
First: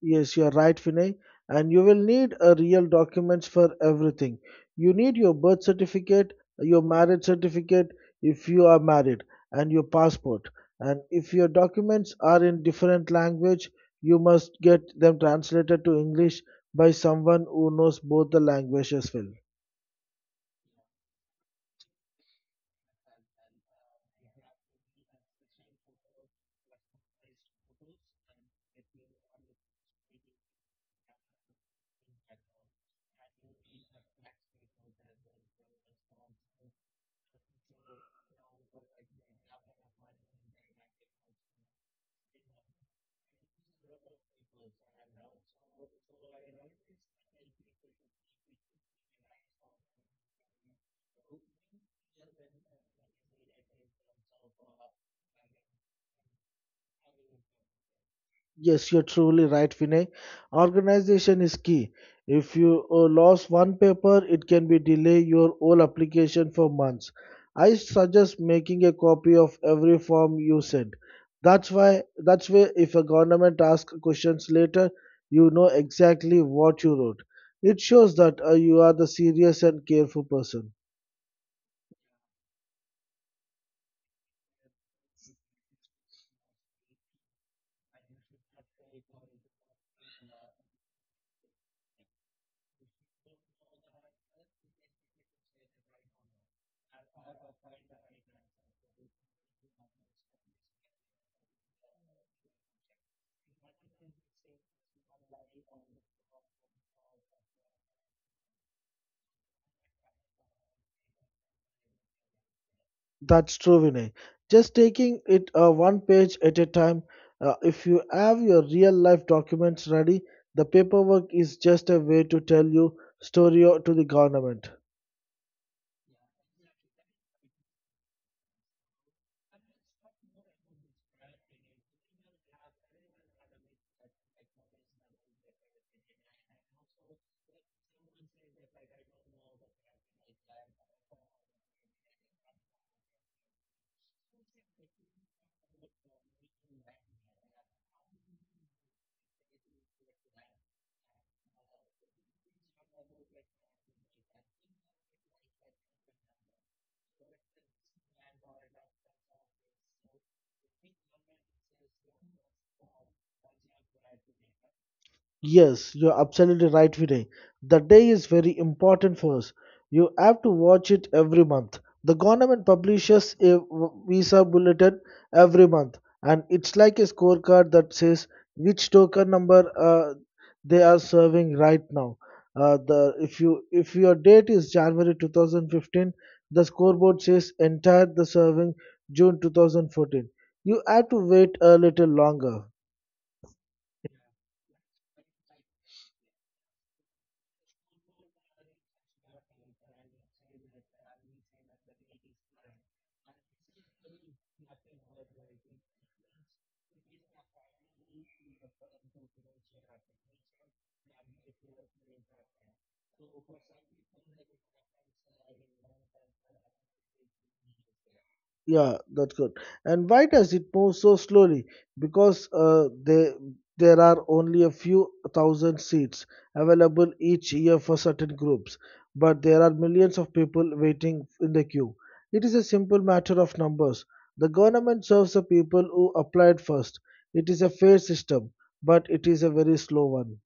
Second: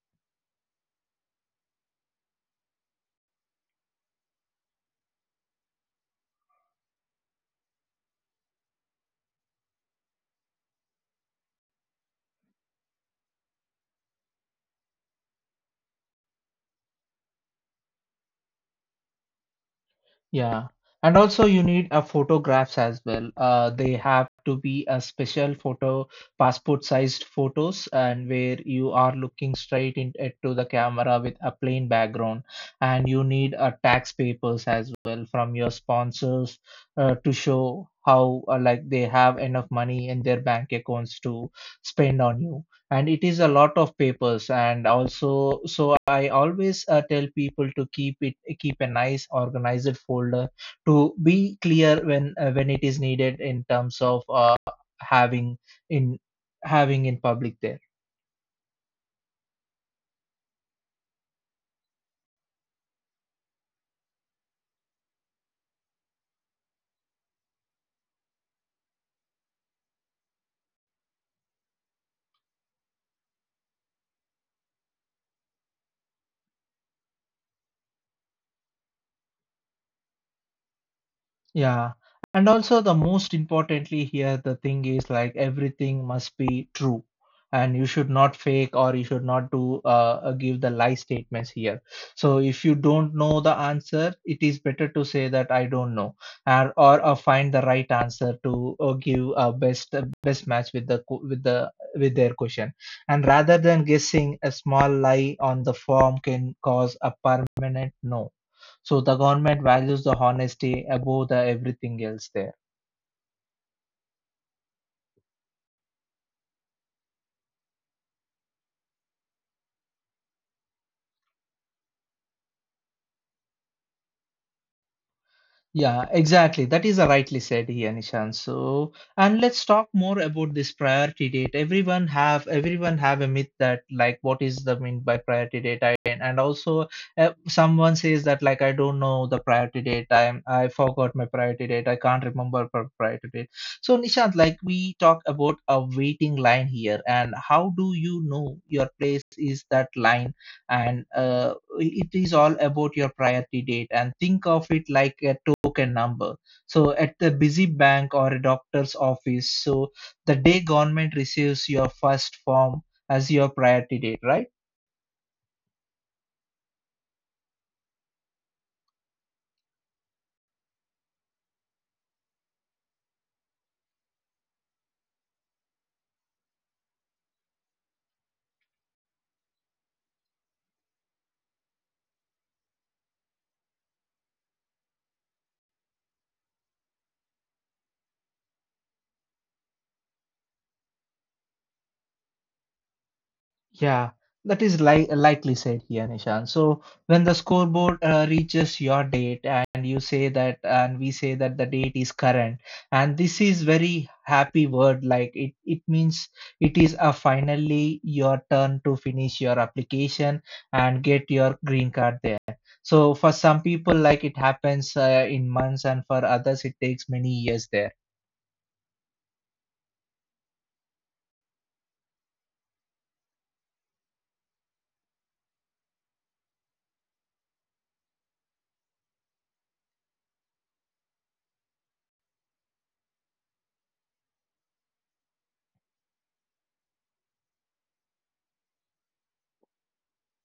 Speaker 2: Yes, you're right, Vinay. And you will need a real documents for everything. You need your birth certificate, your marriage certificate if you are married, and your passport. And if your documents are in different language, you must get them translated to English by someone who knows both the languages well.
Speaker 1: Yeah. And also you need a photographs as well. They have to be a special photo, passport sized photos, and where you are looking straight into the camera with a plain background. And you need a tax papers as well from your sponsors to show how like they have enough money in their bank accounts to spend on you. And it is a lot of papers, and also so I always tell people to keep a nice organized folder to be clear when it is needed in terms of having in having in public there.
Speaker 2: Yes, you're truly right, Vinay. Organization is key. If you lose one paper, it can be delay your whole application for months. I suggest making a copy of every form you send. That's why if a government asks questions later, you know exactly what you wrote. It shows that you are the serious and careful person.
Speaker 1: Yeah. And also the most importantly here, the thing is like everything must be true, and you should not fake or you should not do give the lie statements here. So if you don't know the answer, it is better to say that I don't know, and or find the right answer to give a best match with the with the with their question. And rather than guessing, a small lie on the form can cause a permanent no. So the government values the honesty above the everything else there.
Speaker 2: That's true, Vinay. Just taking it one page at a time. If you have your real life documents ready, the paperwork is just a way to tell your story to the government.
Speaker 1: Yeah, exactly. That is rightly said here, Nishan. So, and let's talk more about this priority date. Everyone have a myth that like what is the mean by priority date? I, and also someone says that like I don't know the priority date. I forgot my priority date. I can't remember priority date. So Nishant, like we talk about a waiting line here, and how do you know your place is that line? And it is all about your priority date, and think of it like a token number, so at the busy bank or a doctor's office. So the day government receives your first form as your priority date, right?
Speaker 2: Yes, you're absolutely right, Vinay. The day is very important for us. You have to watch it every month. The government publishes a visa bulletin every month, and it's like a scorecard that says which token number they are serving right now. The If you if your date is January 2015, the scoreboard says entire the serving June 2014. You have to wait a little longer.
Speaker 1: Yeah, that is li likely said here, Nishan. So when the scoreboard reaches your date and you say that, and we say that the date is current, and this is very happy word, like it means it is a finally your turn to finish your application and get your green card there. So for some people, like it happens in months, and for others, it takes many years there.
Speaker 2: Yeah, that's good. And why does it move so slowly? Because there are only a few thousand seats available each year for certain groups, but there are millions of people waiting in the queue. It is a simple matter of numbers. The government serves the people who applied first. It is a fair system, but it is a very slow one.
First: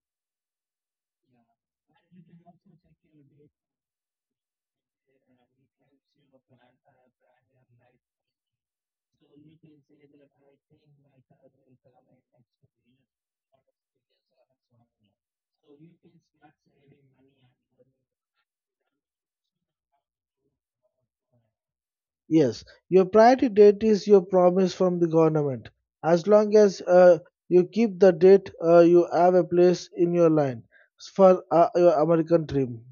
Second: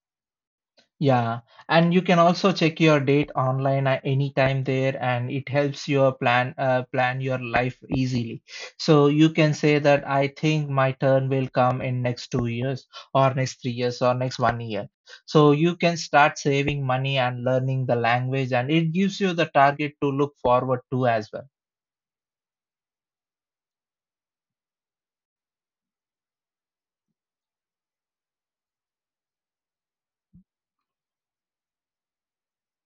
Speaker 1: Yeah, and you can also check your date online at any time there, and it helps your plan your life easily. So you can say that I think my turn will come in next 2 years, or next 3 years, or next 1 year. So you can start saving money and learning the language, and it gives you the target to look forward to as well.
Speaker 2: Yes, your priority date is your promise from the government. As long as you keep the date, you have a place in your line for your American dream.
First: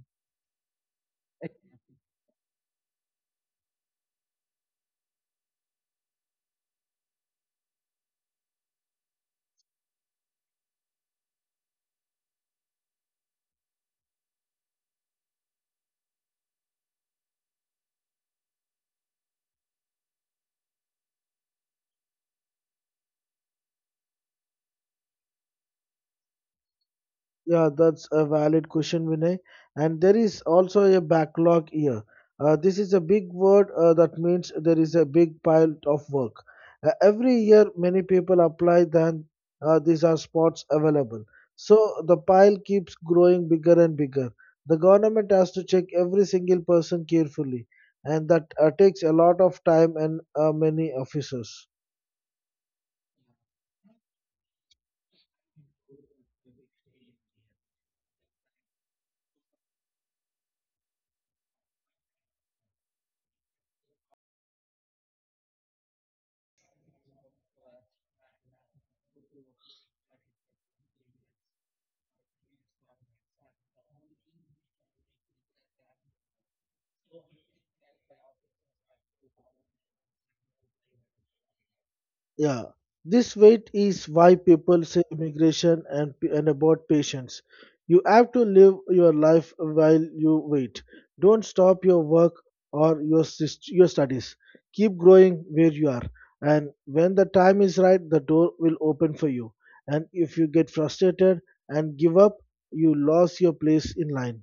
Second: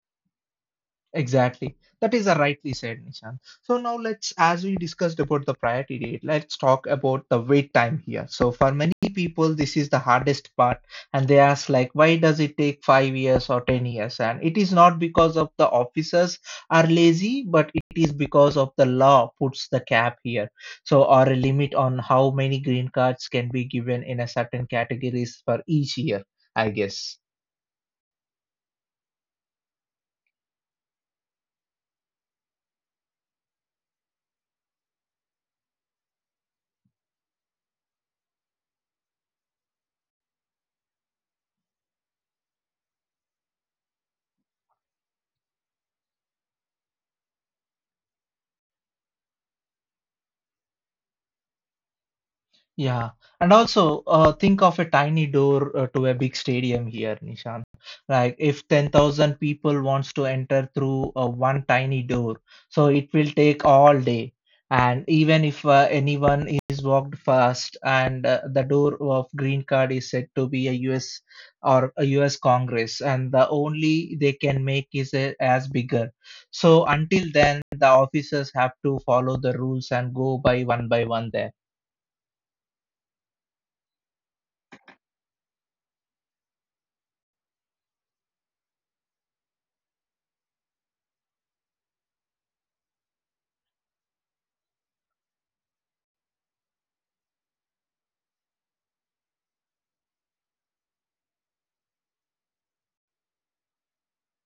Speaker 1: Exactly. That is a rightly said, Nishan. So now let's, as we discussed about the priority date, let's talk about the wait time here. So for many people, this is the hardest part, and they ask like, why does it take 5 years or 10 years? And it is not because of the officers are lazy, but it is because of the law puts the cap here. So or a limit on how many green cards can be given in a certain categories for each year, I guess.
Speaker 2: Yeah, that's a valid question, Vinay. And there is also a backlog here. This is a big word that means there is a big pile of work. Every year, many people apply, then these are spots available. So the pile keeps growing bigger and bigger. The government has to check every single person carefully, and that takes a lot of time and many officers.
Speaker 1: Yeah, and also think of a tiny door to a big stadium here, Nishan. Like if 10,000 people wants to enter through one tiny door, so it will take all day. And even if anyone is walked fast, and the door of green card is said to be a US or a US Congress, and the only they can make is a, as bigger. So until then, the officers have to follow the rules and go by one there.
Speaker 2: Yeah, this wait is why people say immigration and about patience. You have to live your life while you wait. Don't stop your work or your your studies. Keep growing where you are, and when the time is right, the door will open for you. And if you get frustrated and give up, you lost your place in line.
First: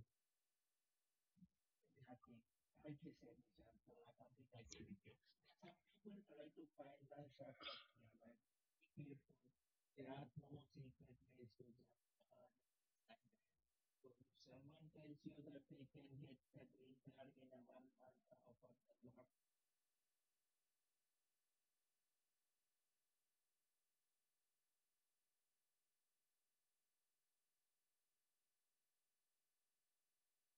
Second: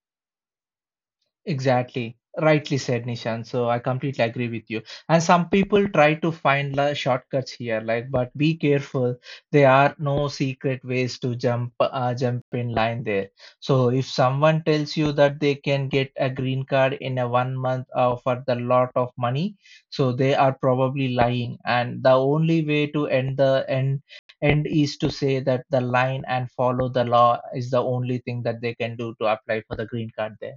Speaker 1: Exactly. Rightly said, Nishan. So I completely agree with you. And some people try to find la shortcuts here, like, but be careful. There are no secret ways to jump, jump in line there. So if someone tells you that they can get a green card in a 1 month for the lot of money, so they are probably lying. And the only way to end the end end is to say that the line and follow the law is the only thing that they can do to apply for the green card there.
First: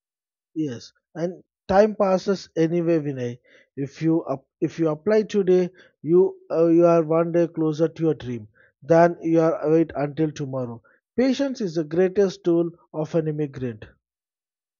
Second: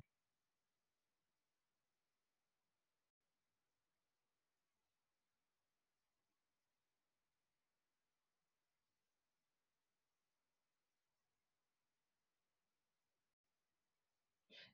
Speaker 2: Yes, and time passes anyway, Vinay. If you apply today, you are 1 day closer to your dream than you are wait until tomorrow. Patience is the greatest tool of an immigrant.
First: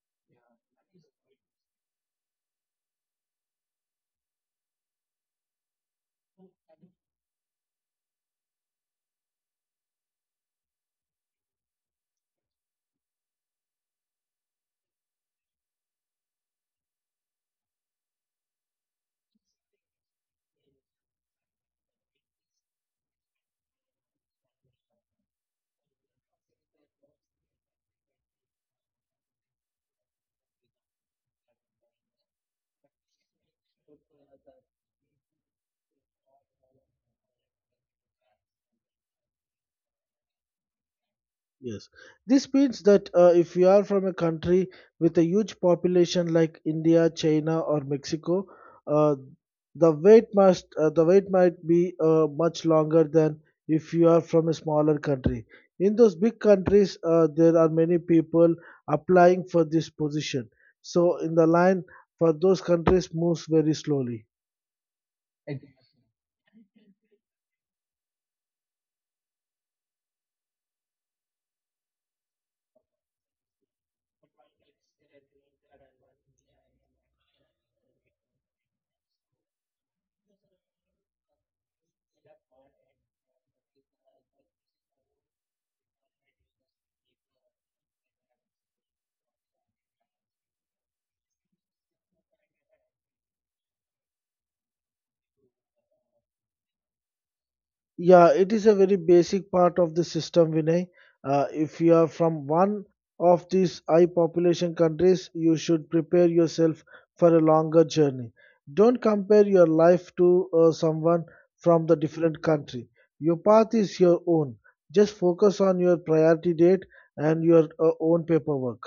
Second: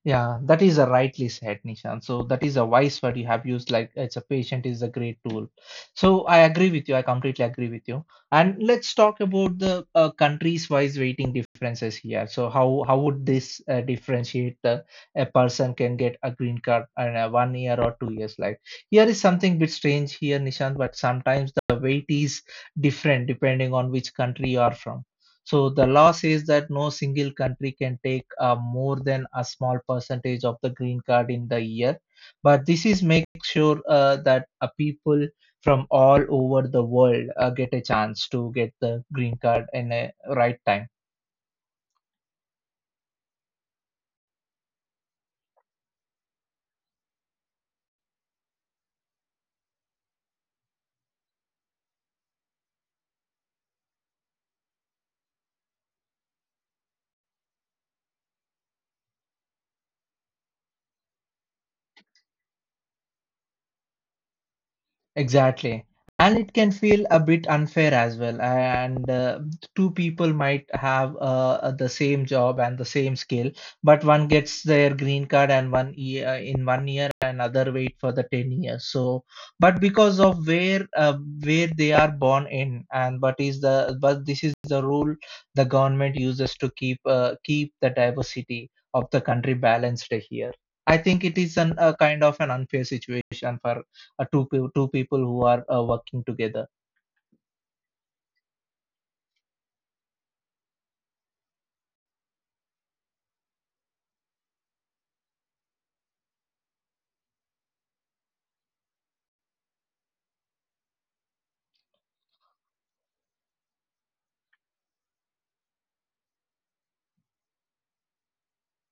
Speaker 1: Yeah, that is a rightly said, Nishan. So that is a wise word you have used, like it's a patient is a great tool. So I agree with you. I completely agree with you. And let's talk about the countries-wise waiting differences here. So how would this differentiate the, a person can get a green card in a 1 year or 2 years? Like here is something bit strange here, Nishan, but sometimes the wait is different depending on which country you are from. So the law says that no single country can take more than a small percentage of the green card in the year. But this is make sure that people from all over the world get a chance to get the green card in a right time.
Speaker 2: Yes, this means that if you are from a country with a huge population like India, China, or Mexico, uh, the wait might be much longer than if you are from a smaller country. In those big countries, there are many people applying for this position, so in the line for those countries moves very slowly.
Speaker 1: Exactly. And it can feel a bit unfair as well. And two people might have the same job and the same skill, but one gets their green card and 1 year, another wait for the 10 years. So, but because of where they are born in, and but is the but this is the rule the government uses to keep the diversity of the country balanced here. I think it is an, a kind of an unfair situation for two two people who are working together.
Speaker 2: Yeah, it is a very basic part of the system, Vinay. If you are from one of these high population countries, you should prepare yourself for a longer journey. Don't compare your life to someone from the different country. Your path is your own. Just focus on your priority date and your own paperwork.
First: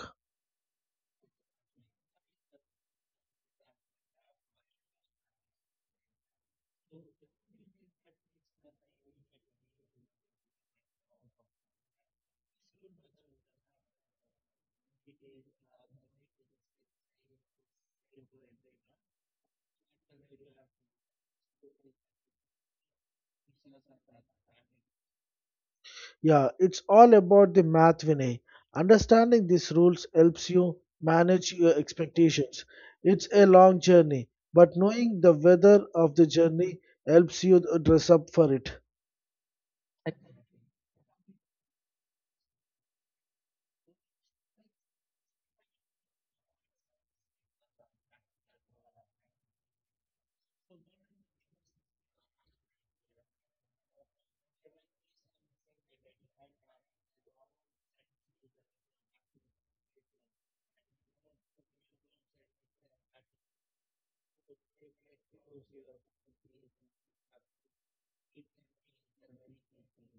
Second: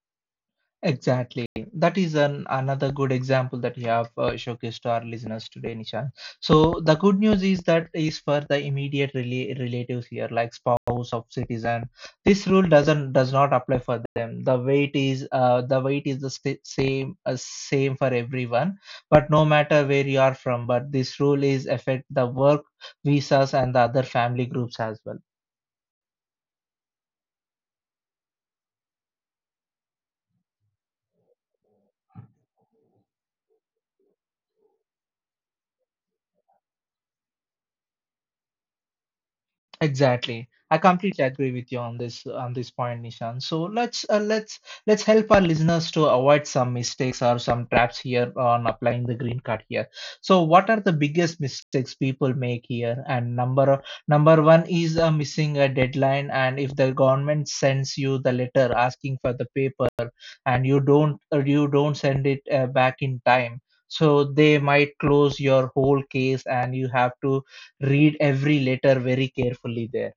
Speaker 1: Exactly. That is an another good example that you have showcased to our listeners today, Nishan. So the good news is that is for the immediate relatives here, like spouse of citizen. This rule does not apply for them. The weight is the same same for everyone, but no matter where you are from. But this rule is affect the work visas and the other family groups as well.
Speaker 2: Yeah, it's all about the math, Vinay. Understanding these rules helps you manage your expectations. It's a long journey, but knowing the weather of the journey helps you dress up for it.
Speaker 1: Exactly. I completely agree with you on this point, Nishan. So let's help our listeners to avoid some mistakes or some traps here on applying the green card here. So what are the biggest mistakes people make here? And number one is missing a deadline. And if the government sends you the letter asking for the paper, and you don't send it back in time, so they might close your whole case, and you have to read every letter very carefully there.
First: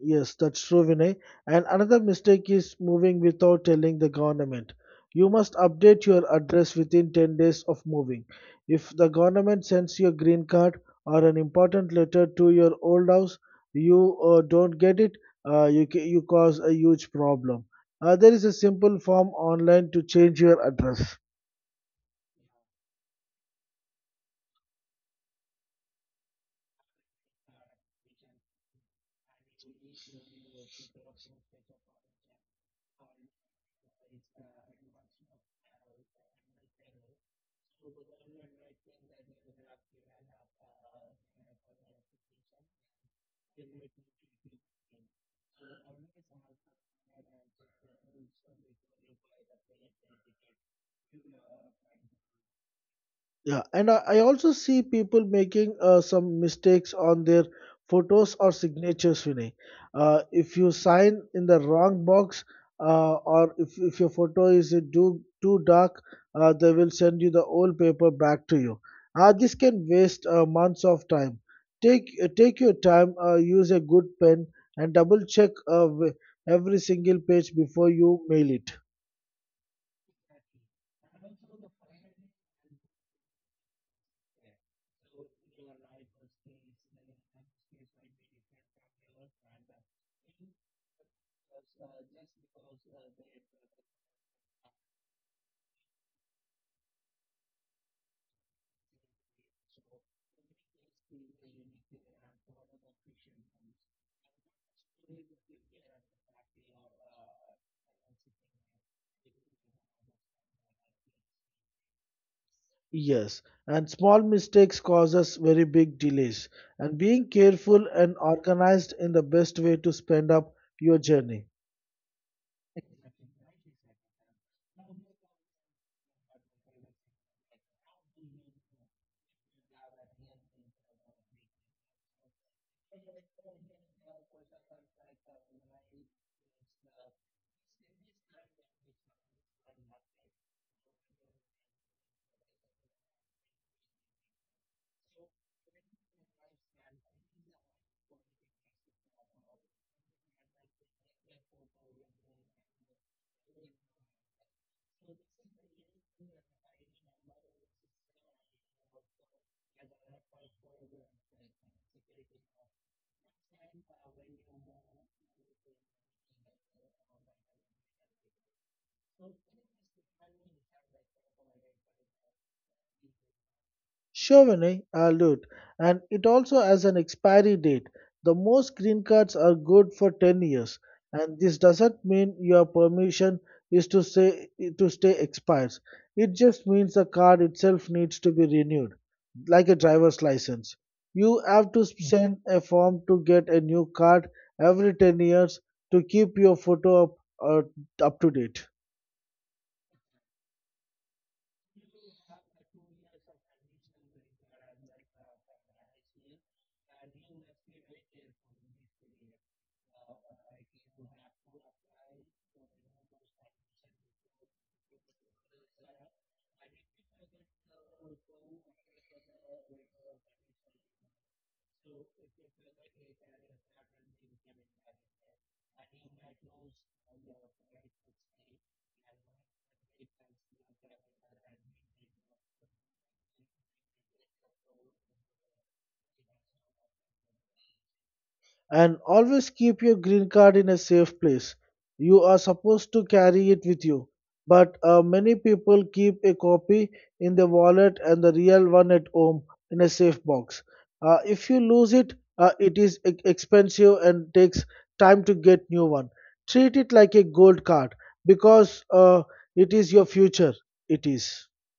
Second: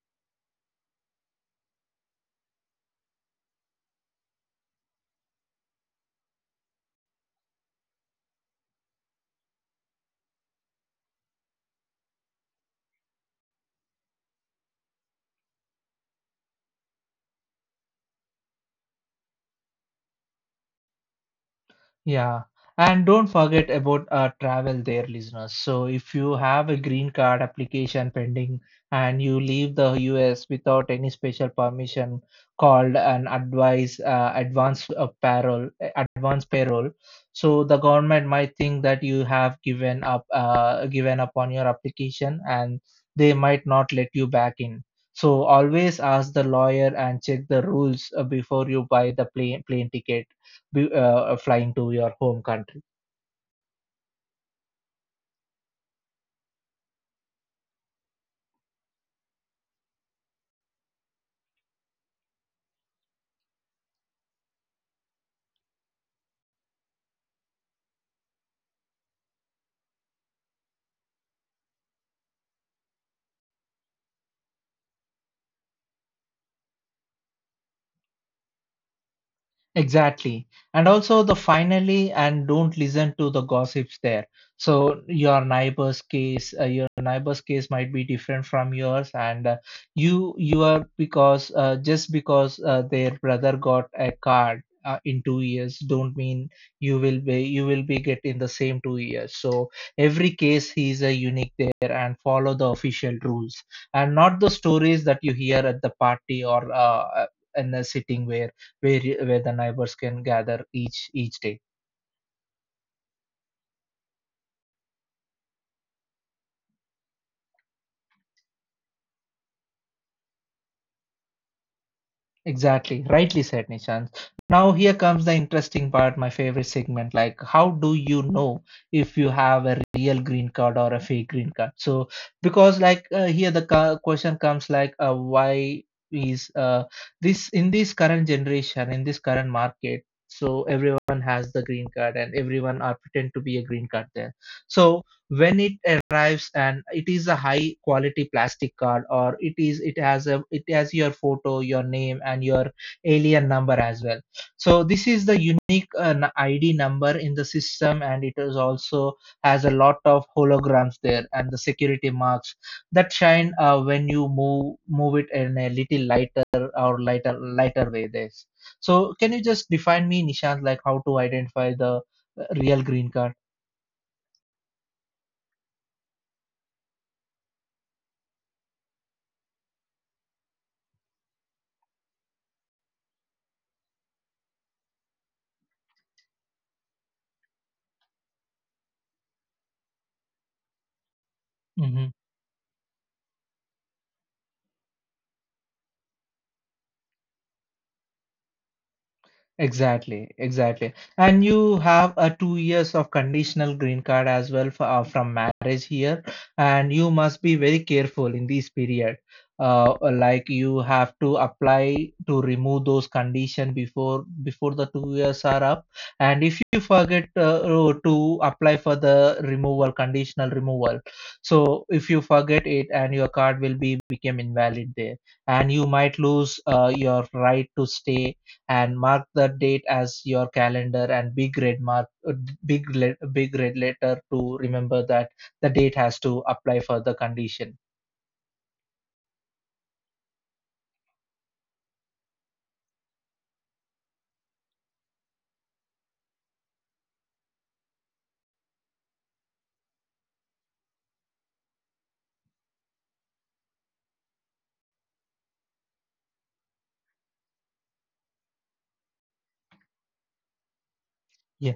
Speaker 2: Yes, that's true, Vinay. And another mistake is moving without telling the government. You must update your address within 10 days of moving. If the government sends you a green card or an important letter to your old house, you don't get it, you cause a huge problem. There is a simple form online to change your address.
Speaker 1: Yeah, and don't forget about travel there, listeners. So, if you have a green card application pending and you leave the US without any special permission called an advice advance parole, advance parole, so the government might think that you have given up on your application and they might not let you back in. So, always ask the lawyer and check the rules before you buy the plane ticket flying to your home country.
Speaker 2: Yeah, and I also see people making some mistakes on their photos or signatures, Vinay. If you sign in the wrong box or if your photo is too dark, they will send you the old paper back to you. This can waste months of time. Take your time, use a good pen, and double check every single page before you mail it.
Speaker 1: Exactly. And also the finally, and don't listen to the gossips there. So your your neighbor's case might be different from yours, and you you are because just because their brother got a card in 2 years, don't mean you will be get in the same 2 years. So every case is a unique there, and follow the official rules and not the stories that you hear at the party or in a sitting where where the neighbors can gather each day.
Speaker 2: Yes, and small mistakes causes very big delays. And being careful and organized in the best way to spend up your journey.
Speaker 1: Exactly, rightly said, Nishant. Now here comes the interesting part, my favorite segment. Like, how do you know if you have a real green card or a fake green card? So, because like here question comes like, why is this in this current generation in this current market? So everyone has the green card and everyone are pretend to be a green card there. So when it arrives and it is a high quality plastic card or it is it has a it has your photo, your name, and your alien number as well. So this is the unique id number in the system, and it is also has a lot of holograms there and the security marks that shine when you move it in a little lighter or lighter way there. So can you just define me, Nishant, like how to identify the real green card?
Speaker 2: Sure, Vinay, I'll do it. And it also has an expiry date. The most green cards are good for 10 years, and this doesn't mean your permission is to say to stay expires. It just means the card itself needs to be renewed, like a driver's license. You have to
Speaker 1: Mm-hmm.
Speaker 2: send a form to get a new card every 10 years to keep your photo uh, up to date.
Speaker 1: Exactly, exactly. And you have a 2 years of conditional green card as well for, from marriage here, and you must be very careful in this period. Like you have to apply to remove those condition before the 2 years are up, and if you forget to apply for the removal, conditional removal, so if you forget it and your card will be become invalid there, and you might lose your right to stay. And mark the date as your calendar and big red mark big red letter to remember that the date has to apply for the condition.
Speaker 2: And always keep your green card in a safe place. You are supposed to carry it with you, but many people keep a copy in their wallet and the real one at home in a safe box. If you lose it, it is expensive and takes time to get new one. Treat it like a gold card because it is your future. It is.
Speaker 1: Yeah.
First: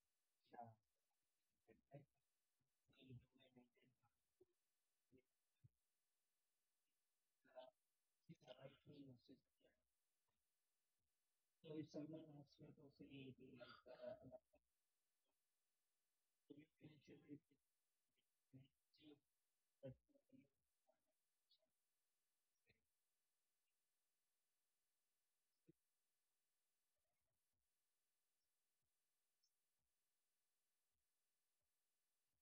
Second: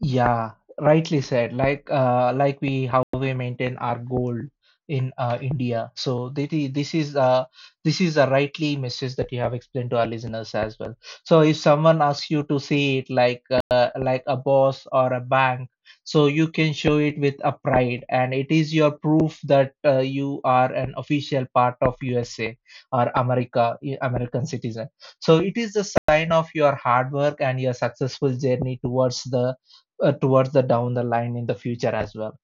Speaker 1: Yeah, rightly said. Like we how we maintain our gold in India. So this is a rightly message that you have explained to our listeners as well. So if someone asks you to see it like a boss or a bank, so you can show it with a pride, and it is your proof that you are an official part of USA or America, American citizen. So it is a sign of your hard work and your successful journey towards the down the line in the future as well.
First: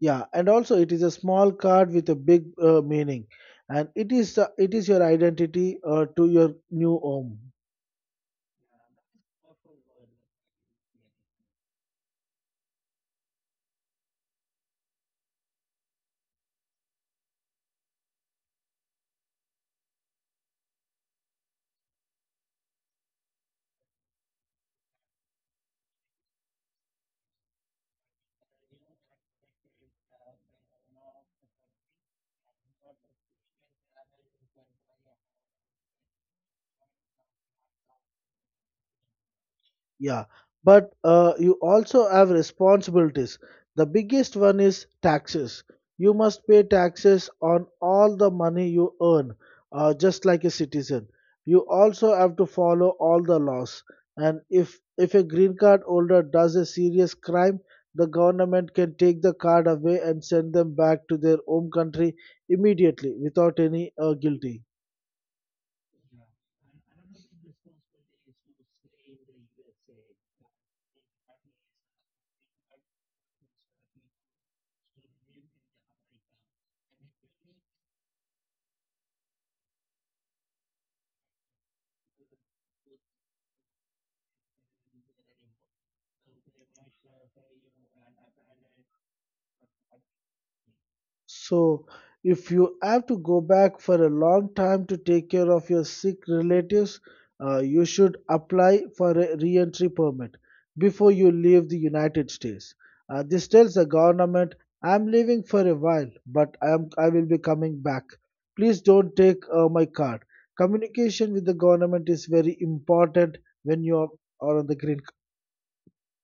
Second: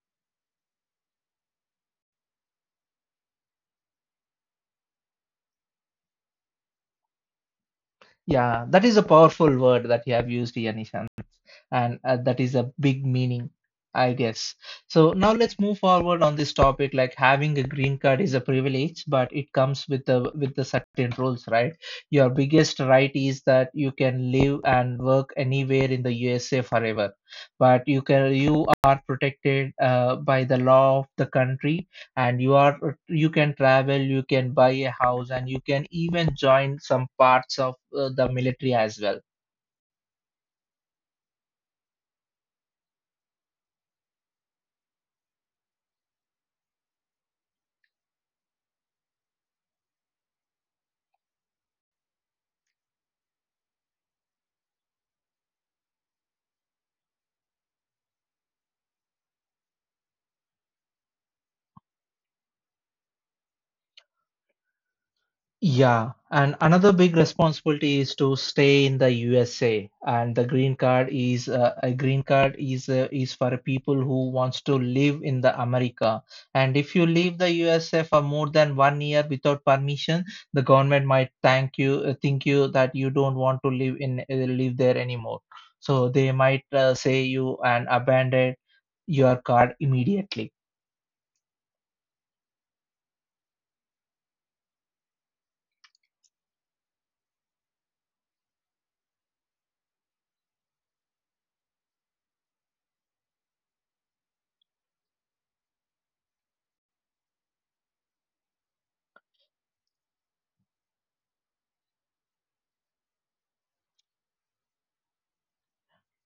Speaker 2: Yeah, and also it is a small card with a big meaning, and it is your identity to your new home.
Speaker 1: Yeah, that is a powerful word that you have used here, Nishant. And that is a big meaning, I guess. So now let's move forward on this topic. Like having a green card is a privilege, but it comes with the certain rules, right? Your biggest right is that you can live and work anywhere in the USA forever, but you are protected by the law of the country, and you are you can travel, you can buy a house, and you can even join some parts of the military as well.
Speaker 2: Yeah, but you also have responsibilities. The biggest one is taxes. You must pay taxes on all the money you earn, just like a citizen. You also have to follow all the laws. And if a green card holder does a serious crime, the government can take the card away and send them back to their home country immediately without any guilty.
Speaker 1: Yeah, and another big responsibility is to stay in the USA, and the green card is is for people who wants to live in the America. And if you leave the USA for more than 1 year without permission, the government might thank you, think you that you don't want to live in live there anymore. So they might say you and abandon your card immediately.
Speaker 2: So, if you have to go back for a long time to take care of your sick relatives, you should apply for a re entry permit before you leave the United States. This tells the government, I'm leaving for a while, but I will be coming back. Please don't take my card. Communication with the government is very important when you are on the green.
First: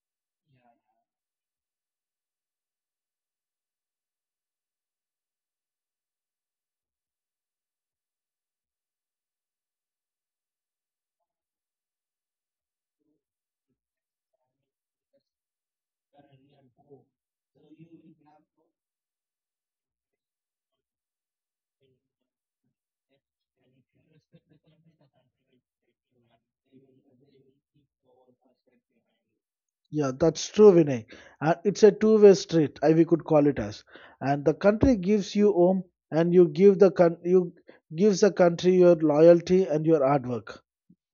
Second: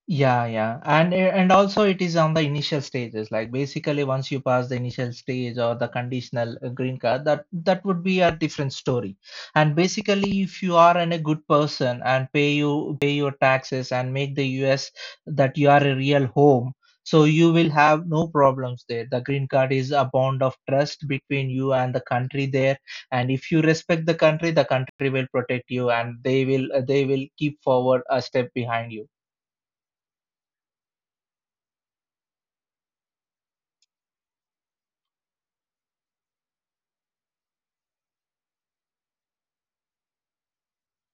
Speaker 1: Yeah, yeah. And and also it is on the initial stages. Like basically once you pass the initial stage or the conditional green card, that would be a different story. And basically if you are a good person and pay your taxes and make the US that you are a real home, so you will have no problems there. The green card is a bond of trust between you and the country there. And if you respect the country will protect you and they will keep forward a step behind you.
Speaker 2: Yeah, that's true, Vinay. And it's a two-way street, I we could call it as. And the country gives you home, and you give the coun- you gives the country your loyalty and your hard work.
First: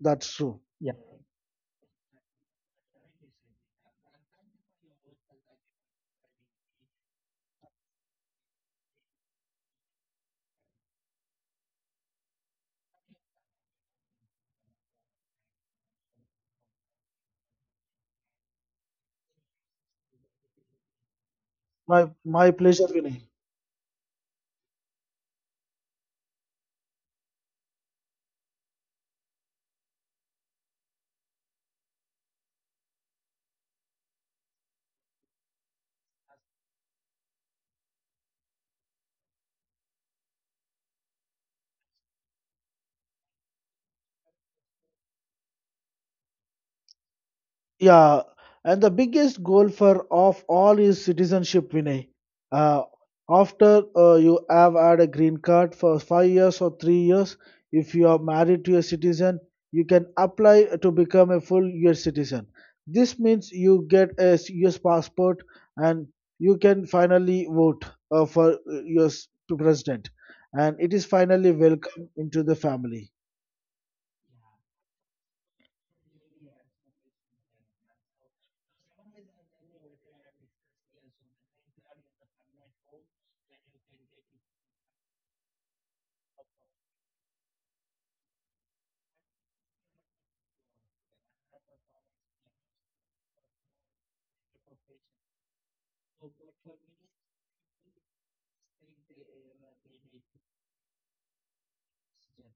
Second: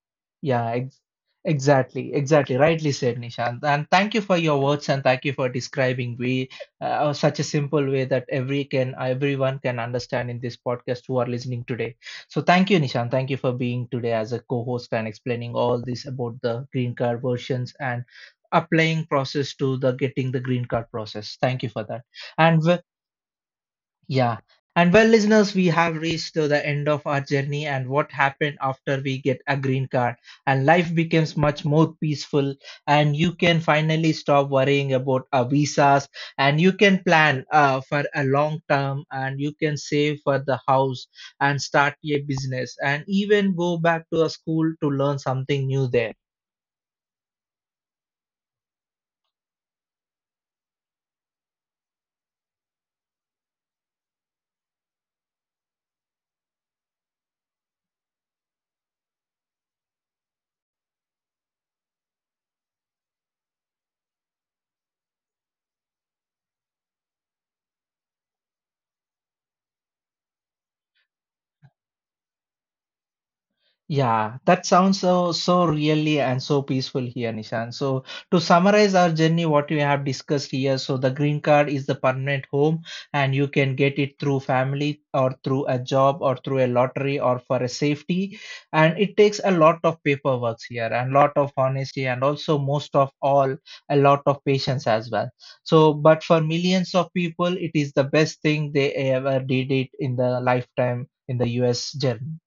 Speaker 2: That's true.
Speaker 1: Yeah, exactly, exactly. Rightly said, Nishant. And thank you for your words and thank you for describing we such a simple way that everyone can understand in this podcast who are listening today. So thank you, Nishant. Thank you for being today as a co-host and explaining all this about the green card versions and applying process to the getting the green card process. Thank you for that.
Speaker 2: My
Speaker 1: And w-
Speaker 2: pleasure, Vinay.
Speaker 1: yeah. And well, listeners, we have reached to the end of our journey and what happened after we get a green card and life becomes much more peaceful, and you can finally stop worrying about visas, and you can plan for a long term, and you can save for the house and start a business and even go back to a school to learn something new there.
Speaker 2: Yeah, and the biggest goal for of all is citizenship, Vinay. Uh, after you have had a green card for 5 years or 3 years, if you are married to a citizen, you can apply to become a full U.S. citizen. This means you get a U.S. passport and you can finally vote for U.S. president, and it is finally welcome into the family.
Speaker 1: Yeah, that sounds so so really and so peaceful here, Nishan. So to summarize our journey, what we have discussed here, so the green card is the permanent home, and you can get it through family or through a job or through a lottery or for a safety. And it takes a lot of paperwork here and lot of honesty and also most of all a lot of patience as well. So, but for millions of people, it is the best thing they ever did it in the lifetime in the US journey.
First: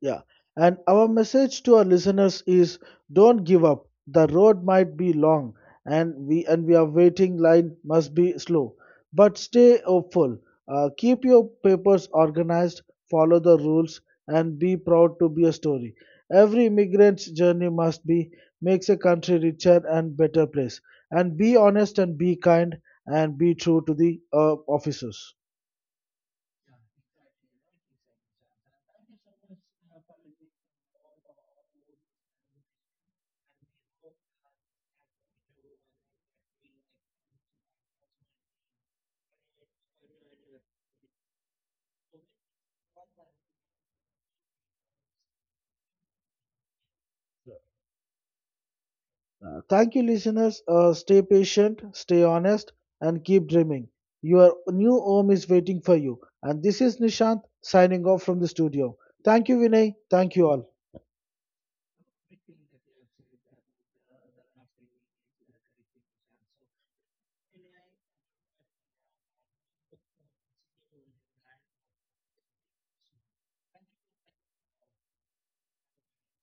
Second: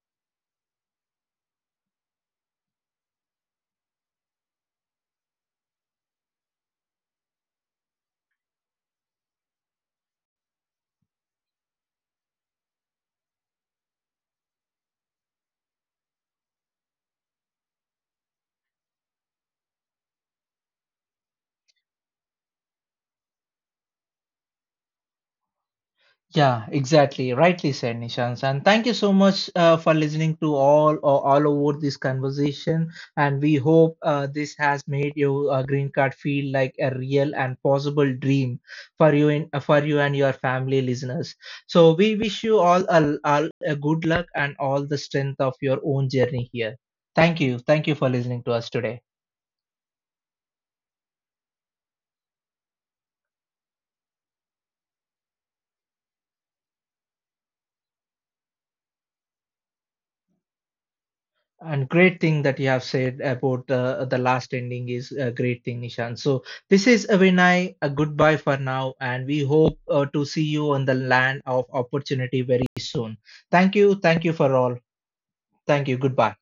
Speaker 2: Yeah. And our message to our listeners is don't give up. The road might be long and we are waiting line must be slow. But stay hopeful. Keep your papers organized, follow the rules and be proud to be a story. Every immigrant's journey must be makes a country richer and better place. And be honest and be kind and be true to the officers.
Speaker 1: Yeah, exactly. Rightly said, Nishant. And thank you so much for listening to all or all over this conversation. And we hope this has made your green card feel like a real and possible dream for you in for you and your family listeners. So we wish you all a good luck and all the strength of your own journey here. Thank you. Thank you for listening to us today.
Speaker 2: Thank you, listeners. Stay patient, stay honest, and keep dreaming. Your new home is waiting for you. And this is Nishant signing off from the studio. Thank you, Vinay. Thank you all.
Speaker 1: And great thing that you have said about the last ending is a great thing, Nishan. So this is a Vinay, a goodbye for now, and we hope to see you on the land of opportunity very soon. Thank you for all. Thank you, goodbye.